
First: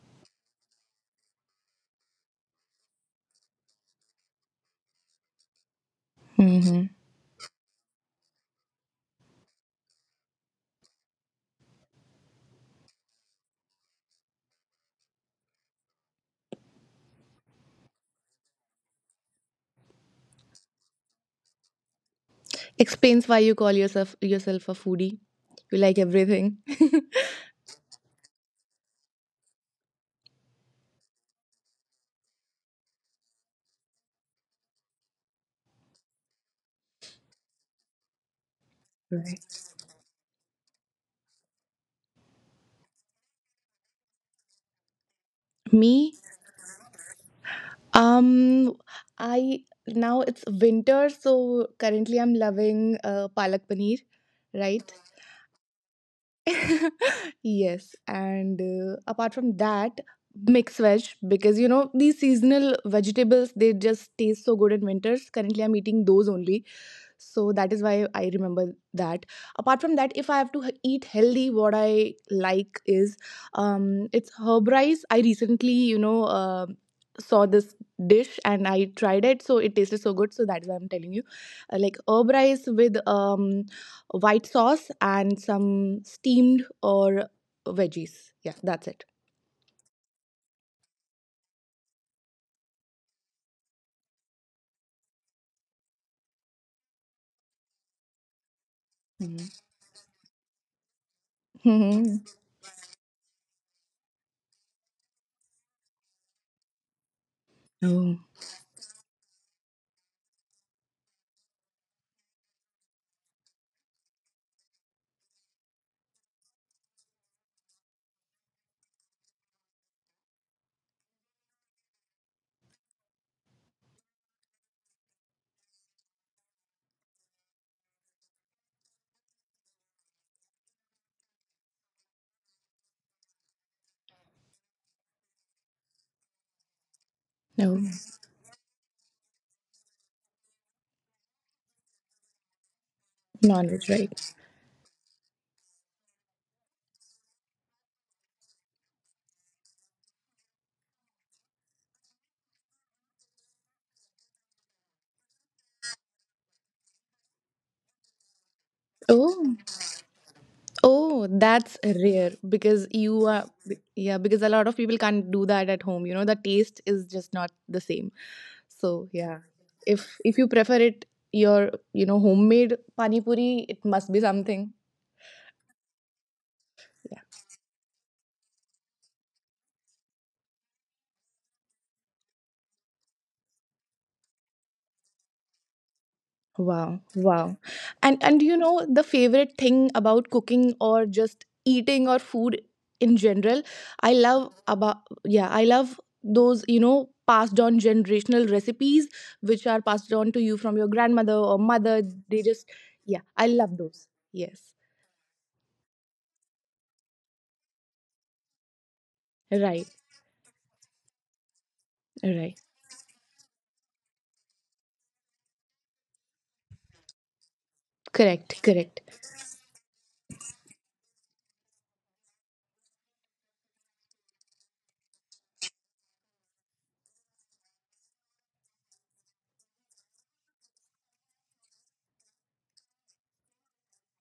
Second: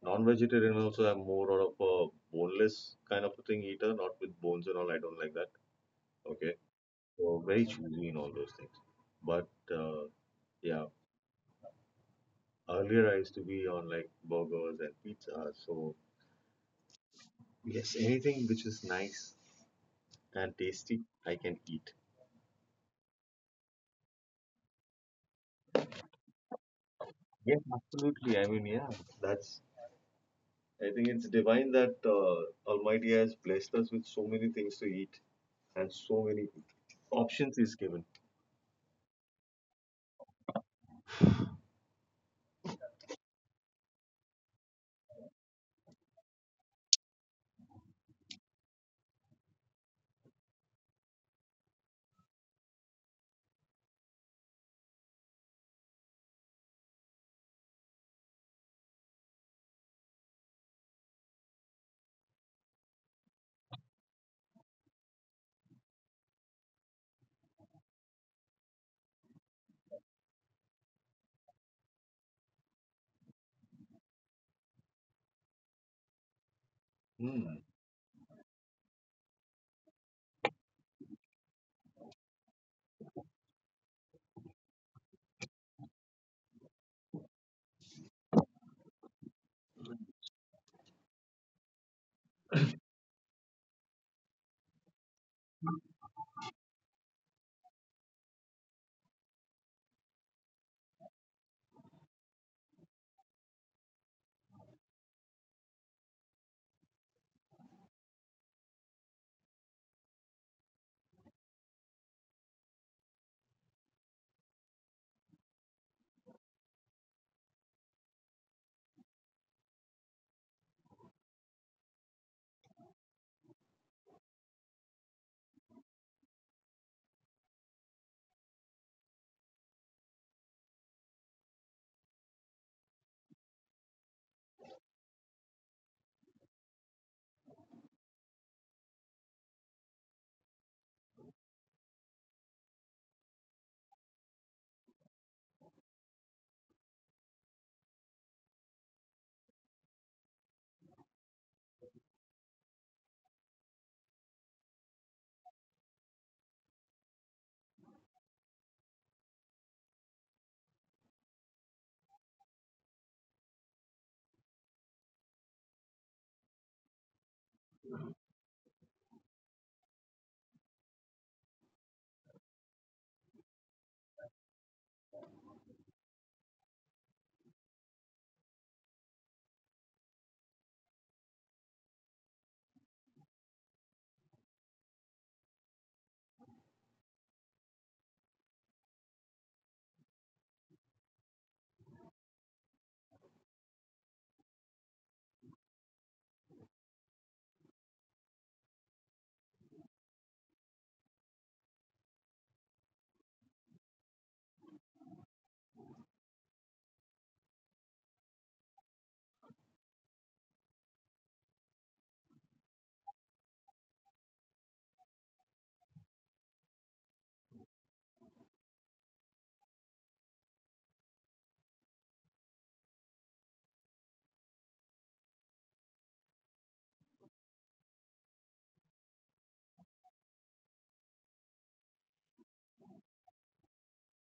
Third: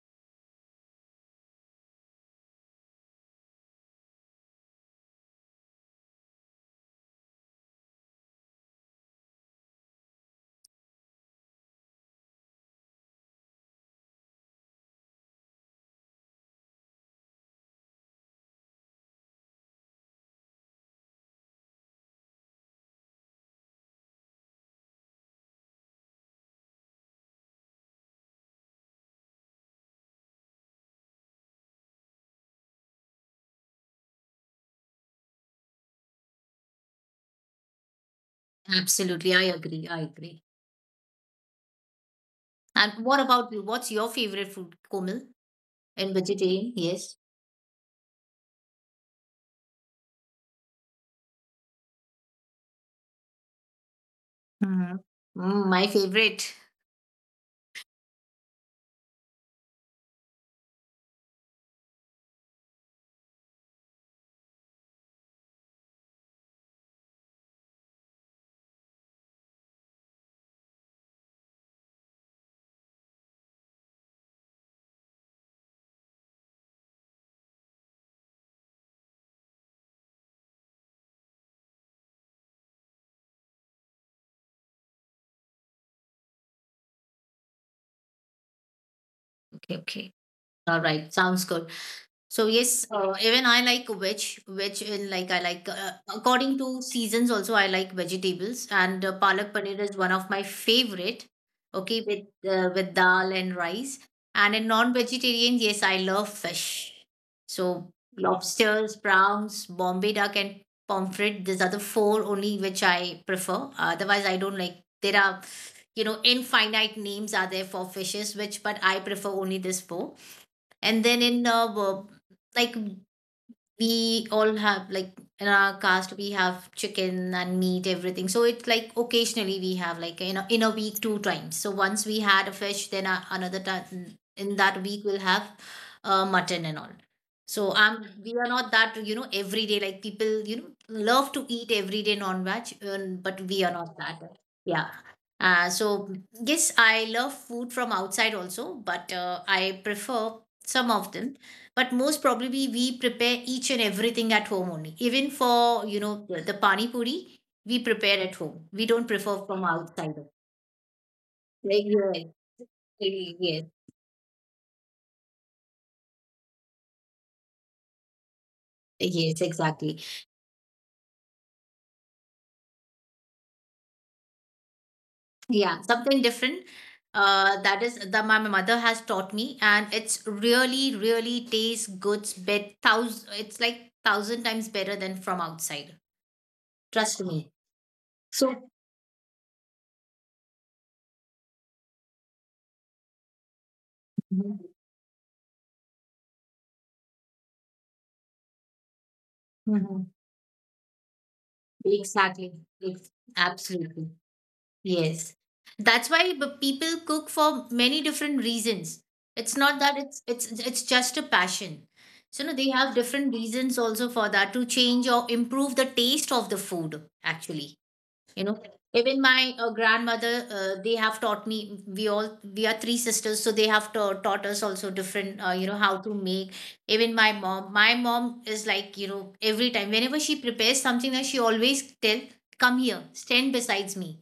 [SPEAKER 2] non-vegetarian also, I'm more of a boneless kind of a thing eater, not with bones and all. I don't like that. Okay,
[SPEAKER 3] Mm-hmm.
[SPEAKER 2] so very choosy in all those things. But uh, yeah, earlier I used to be on like burgers and pizza. So yes, anything which is nice and tasty, I can eat.
[SPEAKER 3] Explains why you call yourself yourself a foodie. You like everything.
[SPEAKER 2] Yes, absolutely. I mean, yeah, that's I think it's divine that uh, Almighty has blessed us with so many things to eat and so many options is given.
[SPEAKER 1] Absolutely. I
[SPEAKER 3] Right.
[SPEAKER 1] agree. I agree. And what about you? What's your favorite food, Komal? And
[SPEAKER 3] Me?
[SPEAKER 1] vegetarian? Yes.
[SPEAKER 3] Um, I now it's winter, so currently I'm loving uh, palak paneer, right?
[SPEAKER 1] Hmm. Mm, my favorite.
[SPEAKER 3] Yes, and uh, apart from that, mixed veg, because you know these seasonal vegetables, they just taste so good in winters. Currently I'm eating those only, so that is why I remember that. Apart from that, if I have to h- eat healthy, what I like is um it's herb rice. I recently, you know, uh, saw
[SPEAKER 2] Hmm.
[SPEAKER 3] this dish and I tried it, so it tasted so good, so that's why I'm telling you. Uh, like herb rice with um white sauce and some steamed or veggies. Yeah, that's it.
[SPEAKER 1] Okay. Okay. All right. Sounds good. So yes, uh, even I like veg. Veg in like I like, uh, according to seasons also, I like vegetables, and uh, palak paneer is one of my favorite. Okay,
[SPEAKER 3] Mm-hmm.
[SPEAKER 1] with uh, with dal and rice. And in non-vegetarian, yes, I love fish. So
[SPEAKER 3] No,
[SPEAKER 1] lobsters, prawns, Bombay duck, and pomfret. These are the four only which I prefer. Otherwise, I don't like. There are, you know, infinite names are there for fishes, which, but I prefer only this four. And then in uh, w- like, we all have like, in our caste we have chicken and meat, everything. So it's like occasionally we have, like, you know, in a week two times. So once we had a fish, then a- another time in that week we'll have uh, mutton and all. So
[SPEAKER 3] no,
[SPEAKER 1] um, we are not that, you know, every day, like people, you know, love to eat every day non-veg. Um, but we are
[SPEAKER 3] non-veg,
[SPEAKER 1] not
[SPEAKER 3] right?
[SPEAKER 1] that. Yeah. Uh, so yes, I love food from outside also, but uh, I prefer some of them. But most probably we prepare each and everything at home only. Even for, you know, the, the pani puri, we prepare at home, we don't prefer
[SPEAKER 3] Oh,
[SPEAKER 1] from outside.
[SPEAKER 3] oh, that's
[SPEAKER 1] Like,
[SPEAKER 3] rare because you
[SPEAKER 1] yes,
[SPEAKER 3] are,
[SPEAKER 1] yes,
[SPEAKER 3] yeah, because a lot of people can't do that at home. You know, the taste is just not the same. So
[SPEAKER 1] yes,
[SPEAKER 3] yeah,
[SPEAKER 1] exactly.
[SPEAKER 3] if if you prefer it, your you know homemade pani puri, it must be something.
[SPEAKER 1] Yeah, something different.
[SPEAKER 3] Yeah.
[SPEAKER 1] Uh, that is that my mother has taught me, and it's really really tastes good bet thousand, it's like thousand times better than from outside,
[SPEAKER 3] Wow,
[SPEAKER 1] trust me.
[SPEAKER 3] wow. And and
[SPEAKER 1] So,
[SPEAKER 3] you know the favorite thing about cooking or just eating or food in general? I
[SPEAKER 1] mhm,
[SPEAKER 3] love about yeah, I love those, you know, passed on generational recipes which are
[SPEAKER 1] mhm,
[SPEAKER 3] passed on to you from your grandmother or mother. They
[SPEAKER 1] exactly.
[SPEAKER 3] just
[SPEAKER 1] It's
[SPEAKER 3] yeah, I love those.
[SPEAKER 1] absolutely.
[SPEAKER 3] Yes.
[SPEAKER 1] Yes. That's why b- people cook for many different reasons. It's not
[SPEAKER 3] Right.
[SPEAKER 1] that, it's it's it's just a passion. So no,
[SPEAKER 3] Right.
[SPEAKER 1] they have different reasons also for that, to change or improve the taste of the food, actually, you know.
[SPEAKER 3] Correct. Correct.
[SPEAKER 1] Even my uh, grandmother, uh, they have taught me. We all, we are three sisters, so they have ta- taught us also different, uh, you know, how to make. Even my mom, my mom is like, you know, every time whenever she prepares something, that she always tell, come here, stand besides me,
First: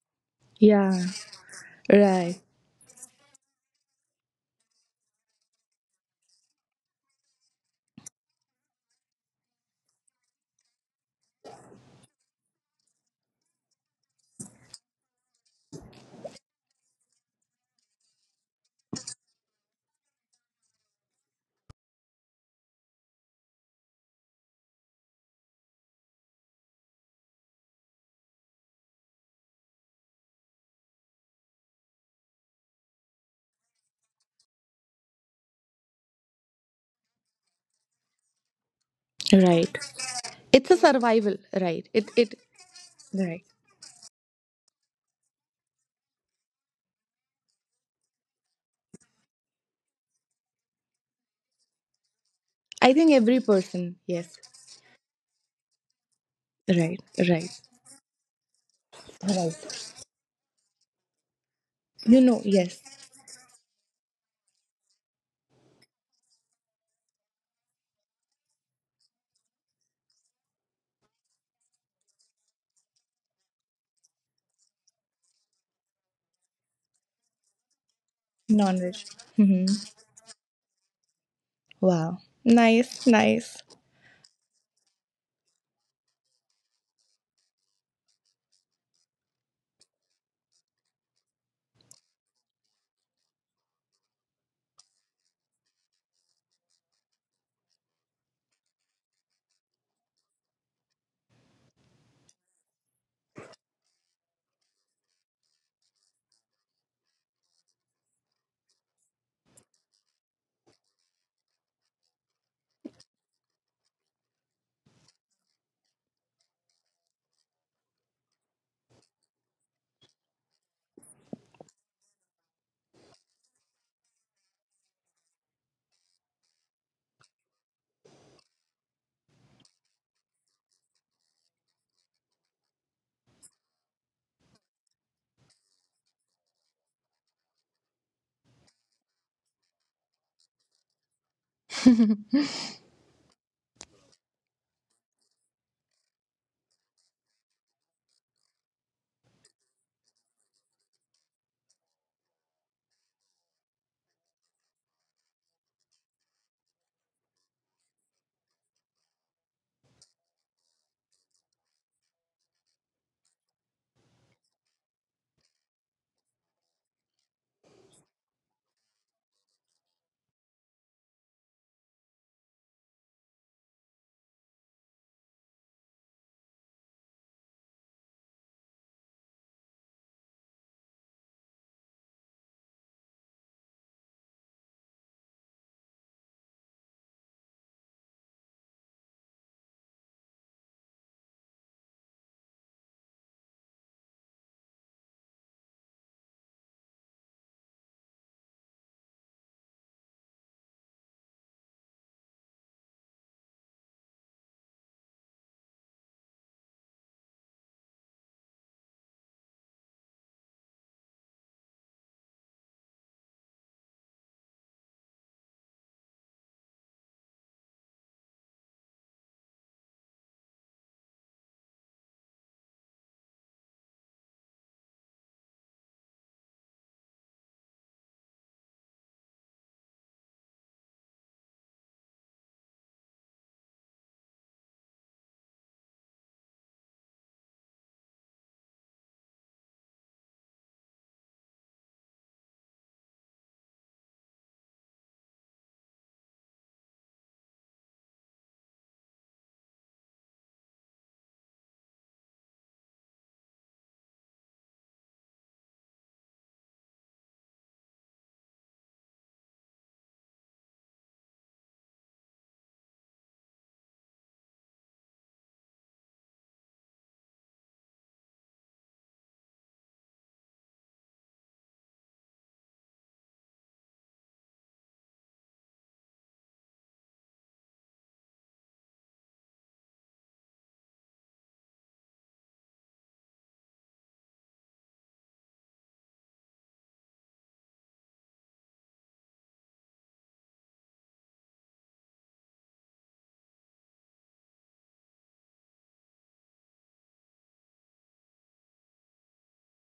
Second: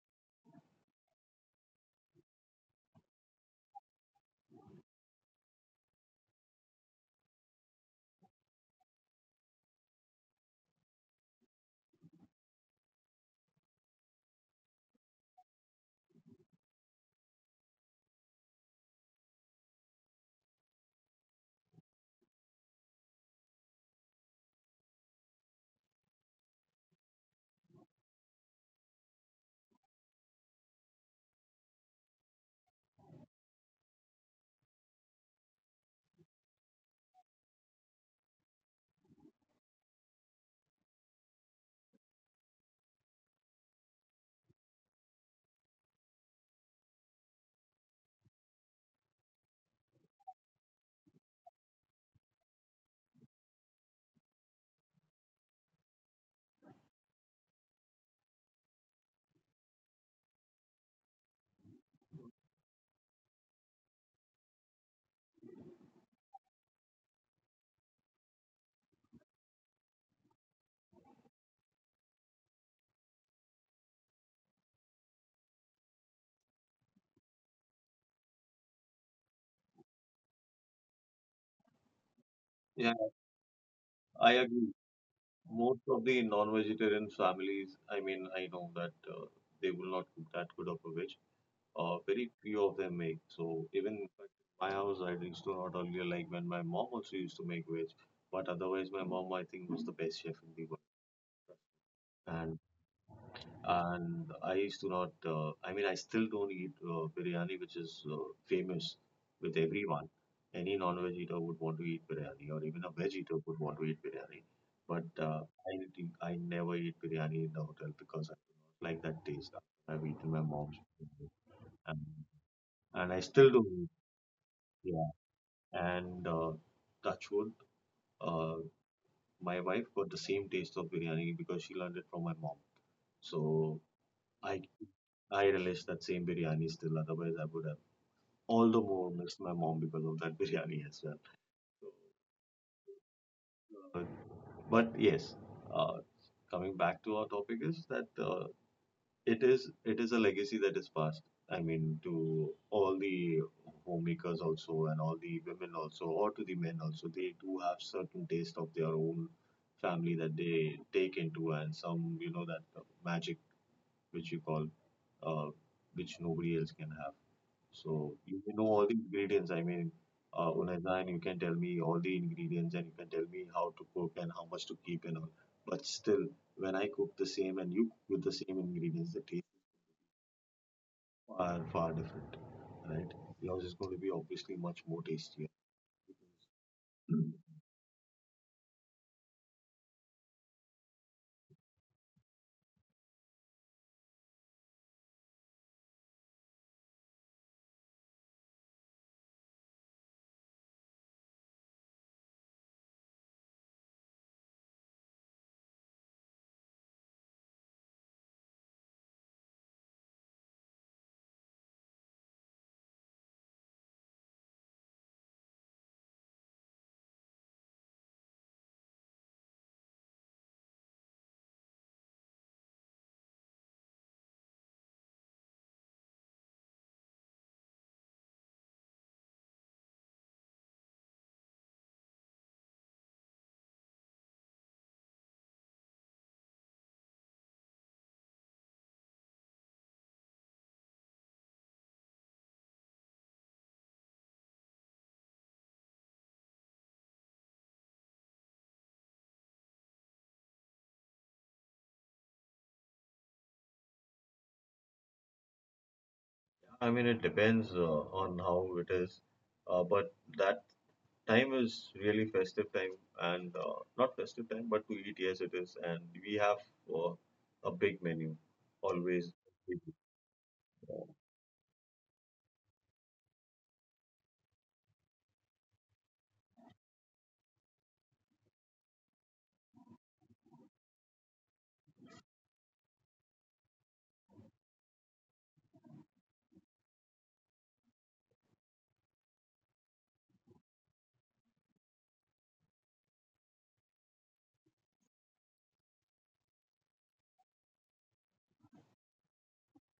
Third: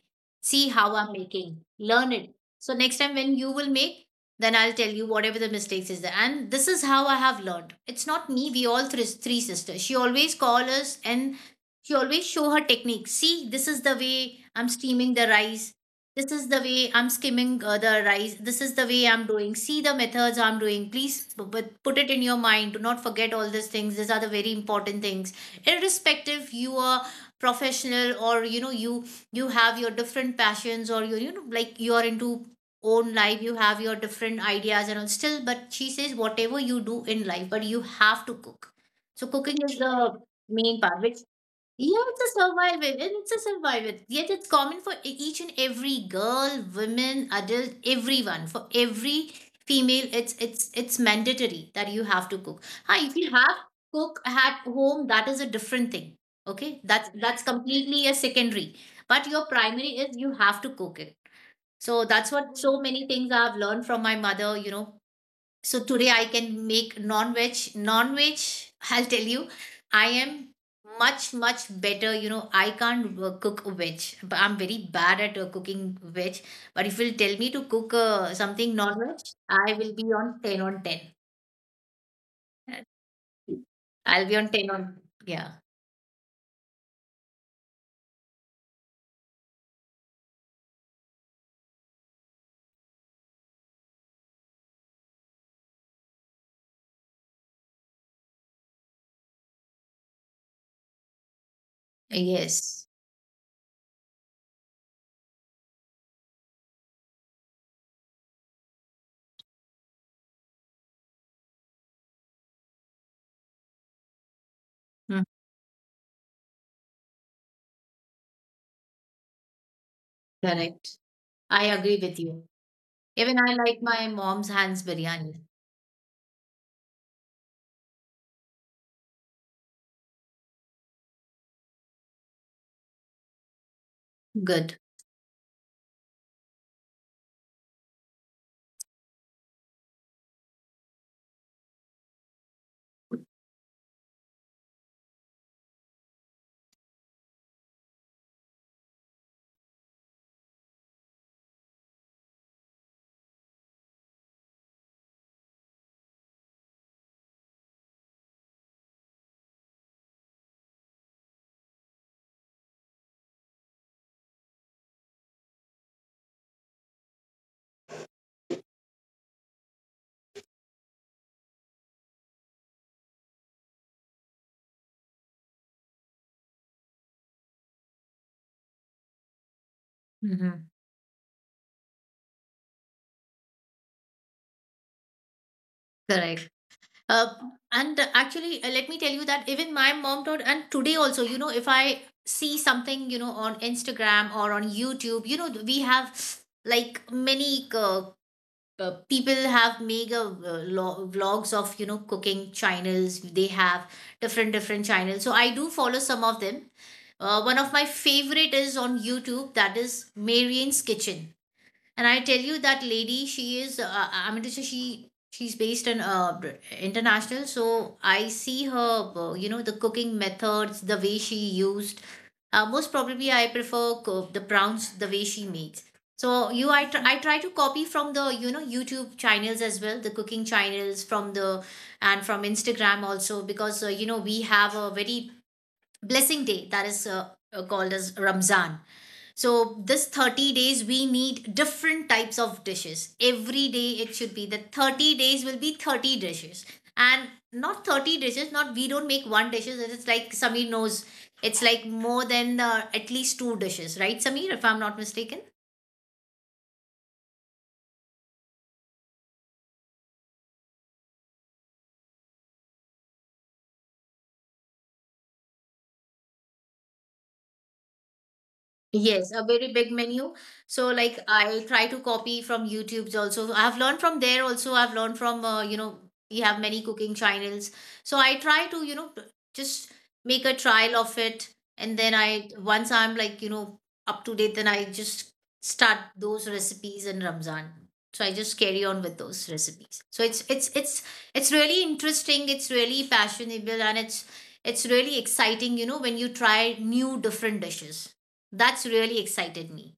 [SPEAKER 1] see how
[SPEAKER 3] Yeah.
[SPEAKER 1] I'm making, learn it.
[SPEAKER 3] Right.
[SPEAKER 1] So next time when you will make, then I'll tell you whatever the mistakes is there. And this is how I have learned. It's not me, we all three, three sisters, she always call us. And she always show her technique. See, this is the way I'm steaming the rice. This is the way I'm skimming uh, the rice. This is the way I'm doing. See the methods I'm doing. Please p- but put it in your mind. Do not forget all these things. These are the very important things. Irrespective, you are professional, or, you know, you you have your different passions, or you you know, like you are into own life, you have your different ideas and all still, but she says whatever you do in life, but you have to cook. So cooking
[SPEAKER 3] Right.
[SPEAKER 1] is the
[SPEAKER 3] It's a
[SPEAKER 1] main part which,
[SPEAKER 3] survival, right.
[SPEAKER 1] yeah,
[SPEAKER 3] It
[SPEAKER 1] it's
[SPEAKER 3] it
[SPEAKER 1] a survival. And it's a
[SPEAKER 3] right.
[SPEAKER 1] survival. Yet it's common for e- each and every girl, women, adult, everyone. For every female, it's it's it's mandatory that you have to cook.
[SPEAKER 3] I
[SPEAKER 1] Ah,
[SPEAKER 3] think
[SPEAKER 1] if you
[SPEAKER 3] every
[SPEAKER 1] have
[SPEAKER 3] person,
[SPEAKER 1] cook
[SPEAKER 3] yes.
[SPEAKER 1] at home, that is a different thing. Okay,
[SPEAKER 3] Right.
[SPEAKER 1] that's that's
[SPEAKER 3] Right.
[SPEAKER 1] completely a secondary. But your
[SPEAKER 3] Right.
[SPEAKER 1] primary is you have to cook it. So
[SPEAKER 3] You
[SPEAKER 1] that's
[SPEAKER 3] know,
[SPEAKER 1] what, so
[SPEAKER 3] yes,
[SPEAKER 1] many things I've learned from my mother. You know, so today I can make non-veg. Non-veg, I'll tell you, I am much, much better. You know, I can't uh, cook veg, but I'm very bad at uh, cooking veg. But if you'll tell me to cook uh, something
[SPEAKER 3] non veg.
[SPEAKER 1] non-veg,
[SPEAKER 3] Hmm.
[SPEAKER 1] I will be on ten on ten.
[SPEAKER 3] Wow.
[SPEAKER 2] Yeah,
[SPEAKER 3] Nice, nice.
[SPEAKER 1] I'll
[SPEAKER 2] I
[SPEAKER 1] be on ten
[SPEAKER 2] agree.
[SPEAKER 1] on, yeah.
[SPEAKER 2] Most of the non-vegetarian families, I mean, I know that uh, they will not cook that good of a veg. Uh, very few of them make. So even in fact, my house, I used to not earlier like when my mom also used to make veg, but otherwise my mom, I think, was the best chef in the world. And
[SPEAKER 1] Yes.
[SPEAKER 2] and I used to not. Uh, I mean, I still don't eat uh, biryani, which is uh, famous with everyone. Any non-veg eater would want to eat biryani, or even a veg eater would want to eat biryani. But
[SPEAKER 1] Mm,
[SPEAKER 2] uh, I think I never eat biryani in the hotel because I do not like that taste. I've eaten my mom's
[SPEAKER 1] correct.
[SPEAKER 2] biryani,
[SPEAKER 1] I agree
[SPEAKER 2] and,
[SPEAKER 1] with you.
[SPEAKER 2] and I
[SPEAKER 1] Even
[SPEAKER 2] still
[SPEAKER 1] I
[SPEAKER 2] do
[SPEAKER 1] like
[SPEAKER 2] eat.
[SPEAKER 1] my mom's hands
[SPEAKER 2] Yeah,
[SPEAKER 1] biryani.
[SPEAKER 2] and uh, touch wood, uh, my wife got the same taste of biryani because she learned it from my mom. So I
[SPEAKER 1] Good.
[SPEAKER 2] I relish that same biryani still. Otherwise, I would have all the more missed my mom because of that biryani as well. So, uh, but yes, uh, coming back to our topic is that uh, it is it is a legacy that is passed. I mean, to all the homemakers also, and all the women also, or to the men also, they do have certain taste of their own family that they take into, and some you know that uh, magic which you call, uh, which nobody else can have. So you may know all the ingredients. I mean, uh, unazan, you can tell me all the ingredients and you can tell me how to cook and how much to keep and all. But still, when I cook the same and you cook with the same ingredients, the taste
[SPEAKER 1] Hmm.
[SPEAKER 2] are far different, right? Yours is going to be obviously much more tastier.
[SPEAKER 1] Correct. Uh, and actually, uh, let me tell you that even my mom taught, and today also, you know, if I see something, you know, on Instagram or on YouTube, you know, we have like many uh, uh, people have made uh, lo- vlogs of, you know, cooking channels. They have different, different channels. So I do follow some of them. Uh, one of my favorite is on YouTube, that is Marian's Kitchen. And I tell you that lady, she is. Uh, uh, I mean to say, she she's based in uh, international. So I see her. uh, You know, the cooking methods, the way she used. Uh, most probably, I prefer co- the prawns the way she makes. So you, I try, I try to copy from the, you know, YouTube channels as well, the cooking channels from the, and from Instagram also. Because uh, you know, we have a very blessing day, that is uh, uh, called as Ramzan. So this thirty days, we need different types of dishes every day. It should be that thirty days will be thirty dishes. And not thirty dishes, not, we don't make one dishes. It's like Sameer knows, it's like more than uh, at least two dishes, right Sameer? If I'm not mistaken.
[SPEAKER 2] I mean, it depends uh, on how it is, uh, but that time is really festive time, and uh, not festive time but to eat, yes it is, and we have uh, a big menu always.
[SPEAKER 1] Yes, a very big menu. So like, I try to copy from YouTube's also. So I've learned from there also. I've learned from uh, you know, you have many cooking channels. So I try to, you know, p- just make a trial of it. And then I, once I'm like, you know, up to date, then I just start those recipes in Ramzan. So I just carry on with those recipes. So it's it's it's it's really interesting. It's really fashionable, and it's it's really exciting. You know, when you try new different dishes, that's really excited me.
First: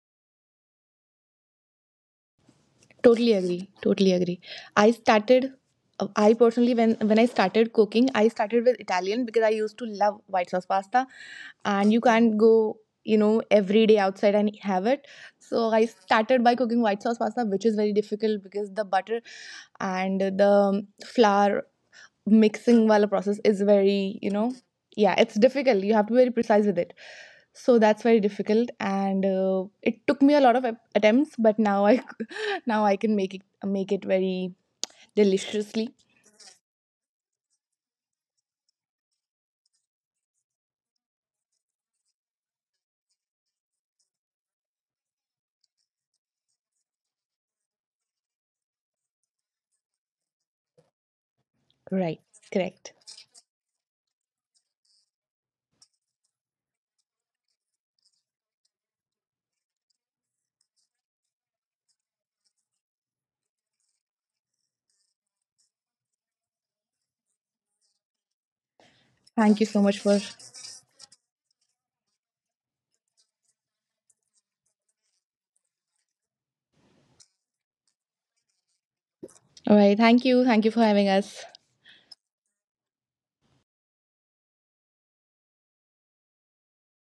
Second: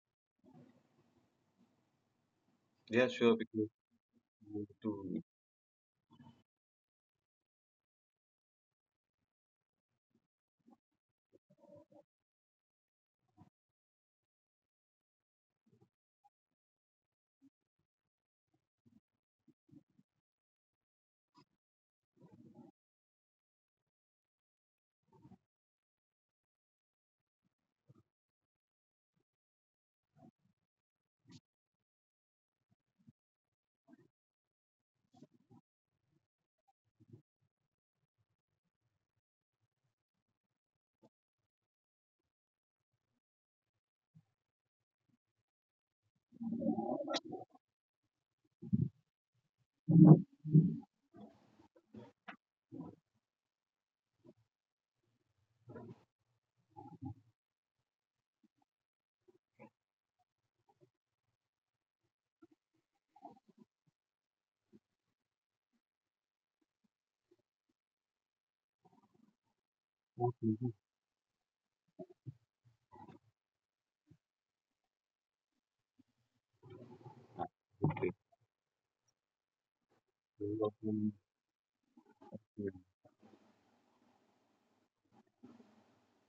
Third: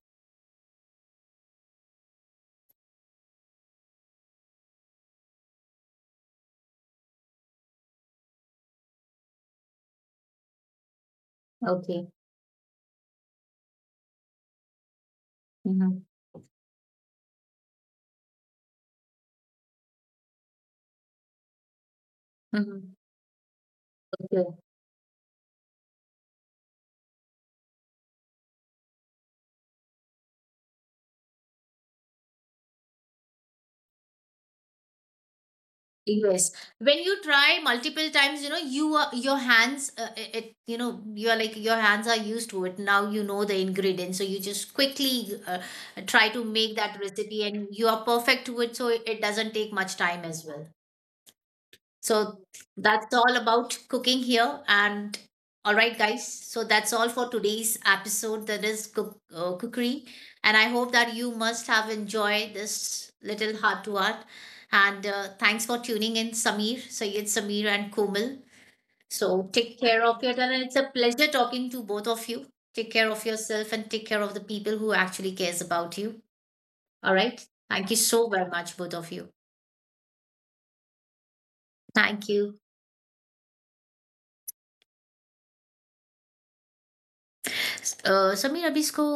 [SPEAKER 2] Yeah,
[SPEAKER 3] Totally
[SPEAKER 2] sure, because
[SPEAKER 3] agree. Totally agree.
[SPEAKER 2] we need
[SPEAKER 3] I
[SPEAKER 2] to
[SPEAKER 3] started, uh, I personally, when, when I started cooking, I started with Italian because I used to love white sauce pasta, and you
[SPEAKER 1] Okay.
[SPEAKER 3] can't go, you know, every day outside and have it. So I
[SPEAKER 1] Mm-hmm.
[SPEAKER 3] started by cooking white sauce pasta, which is very difficult because the butter and the flour mixing while
[SPEAKER 1] Mm-hmm.
[SPEAKER 3] wala process is very, you know,
[SPEAKER 1] Okay.
[SPEAKER 3] yeah, it's difficult. You have to be very precise with it, so that's very difficult. And uh, it took me a lot of ap- attempts, but now I now I can make it make it very deliciously.
[SPEAKER 1] Yes. When you try multiple times, you know, you are, your hands, uh, it, it- you know, you're like, your hands are used to it. Now you know the ingredients. So you just quickly uh, try to make that recipe, and you are perfect to it. So it, it doesn't take much time as well.
[SPEAKER 3] Right.
[SPEAKER 1] So
[SPEAKER 3] Correct.
[SPEAKER 1] that's all about cooking here. And all right, guys, so that's all for today's episode. That is cook, uh, cookery. And I hope that you must have enjoyed this little heart to heart. And uh, thanks for tuning in, Samir, Sayed Samir, and Komal. So
[SPEAKER 3] Thank you
[SPEAKER 1] take
[SPEAKER 3] so much
[SPEAKER 1] care
[SPEAKER 3] for
[SPEAKER 1] of your, and it's a pleasure talking to both of you. Take care of yourself, and take care of the people who actually cares about you. All right. Thank you so very much, both of you.
[SPEAKER 3] all right. Thank you. Thank you for having us.
[SPEAKER 1] Thank you. Uh, Samir, अब इसको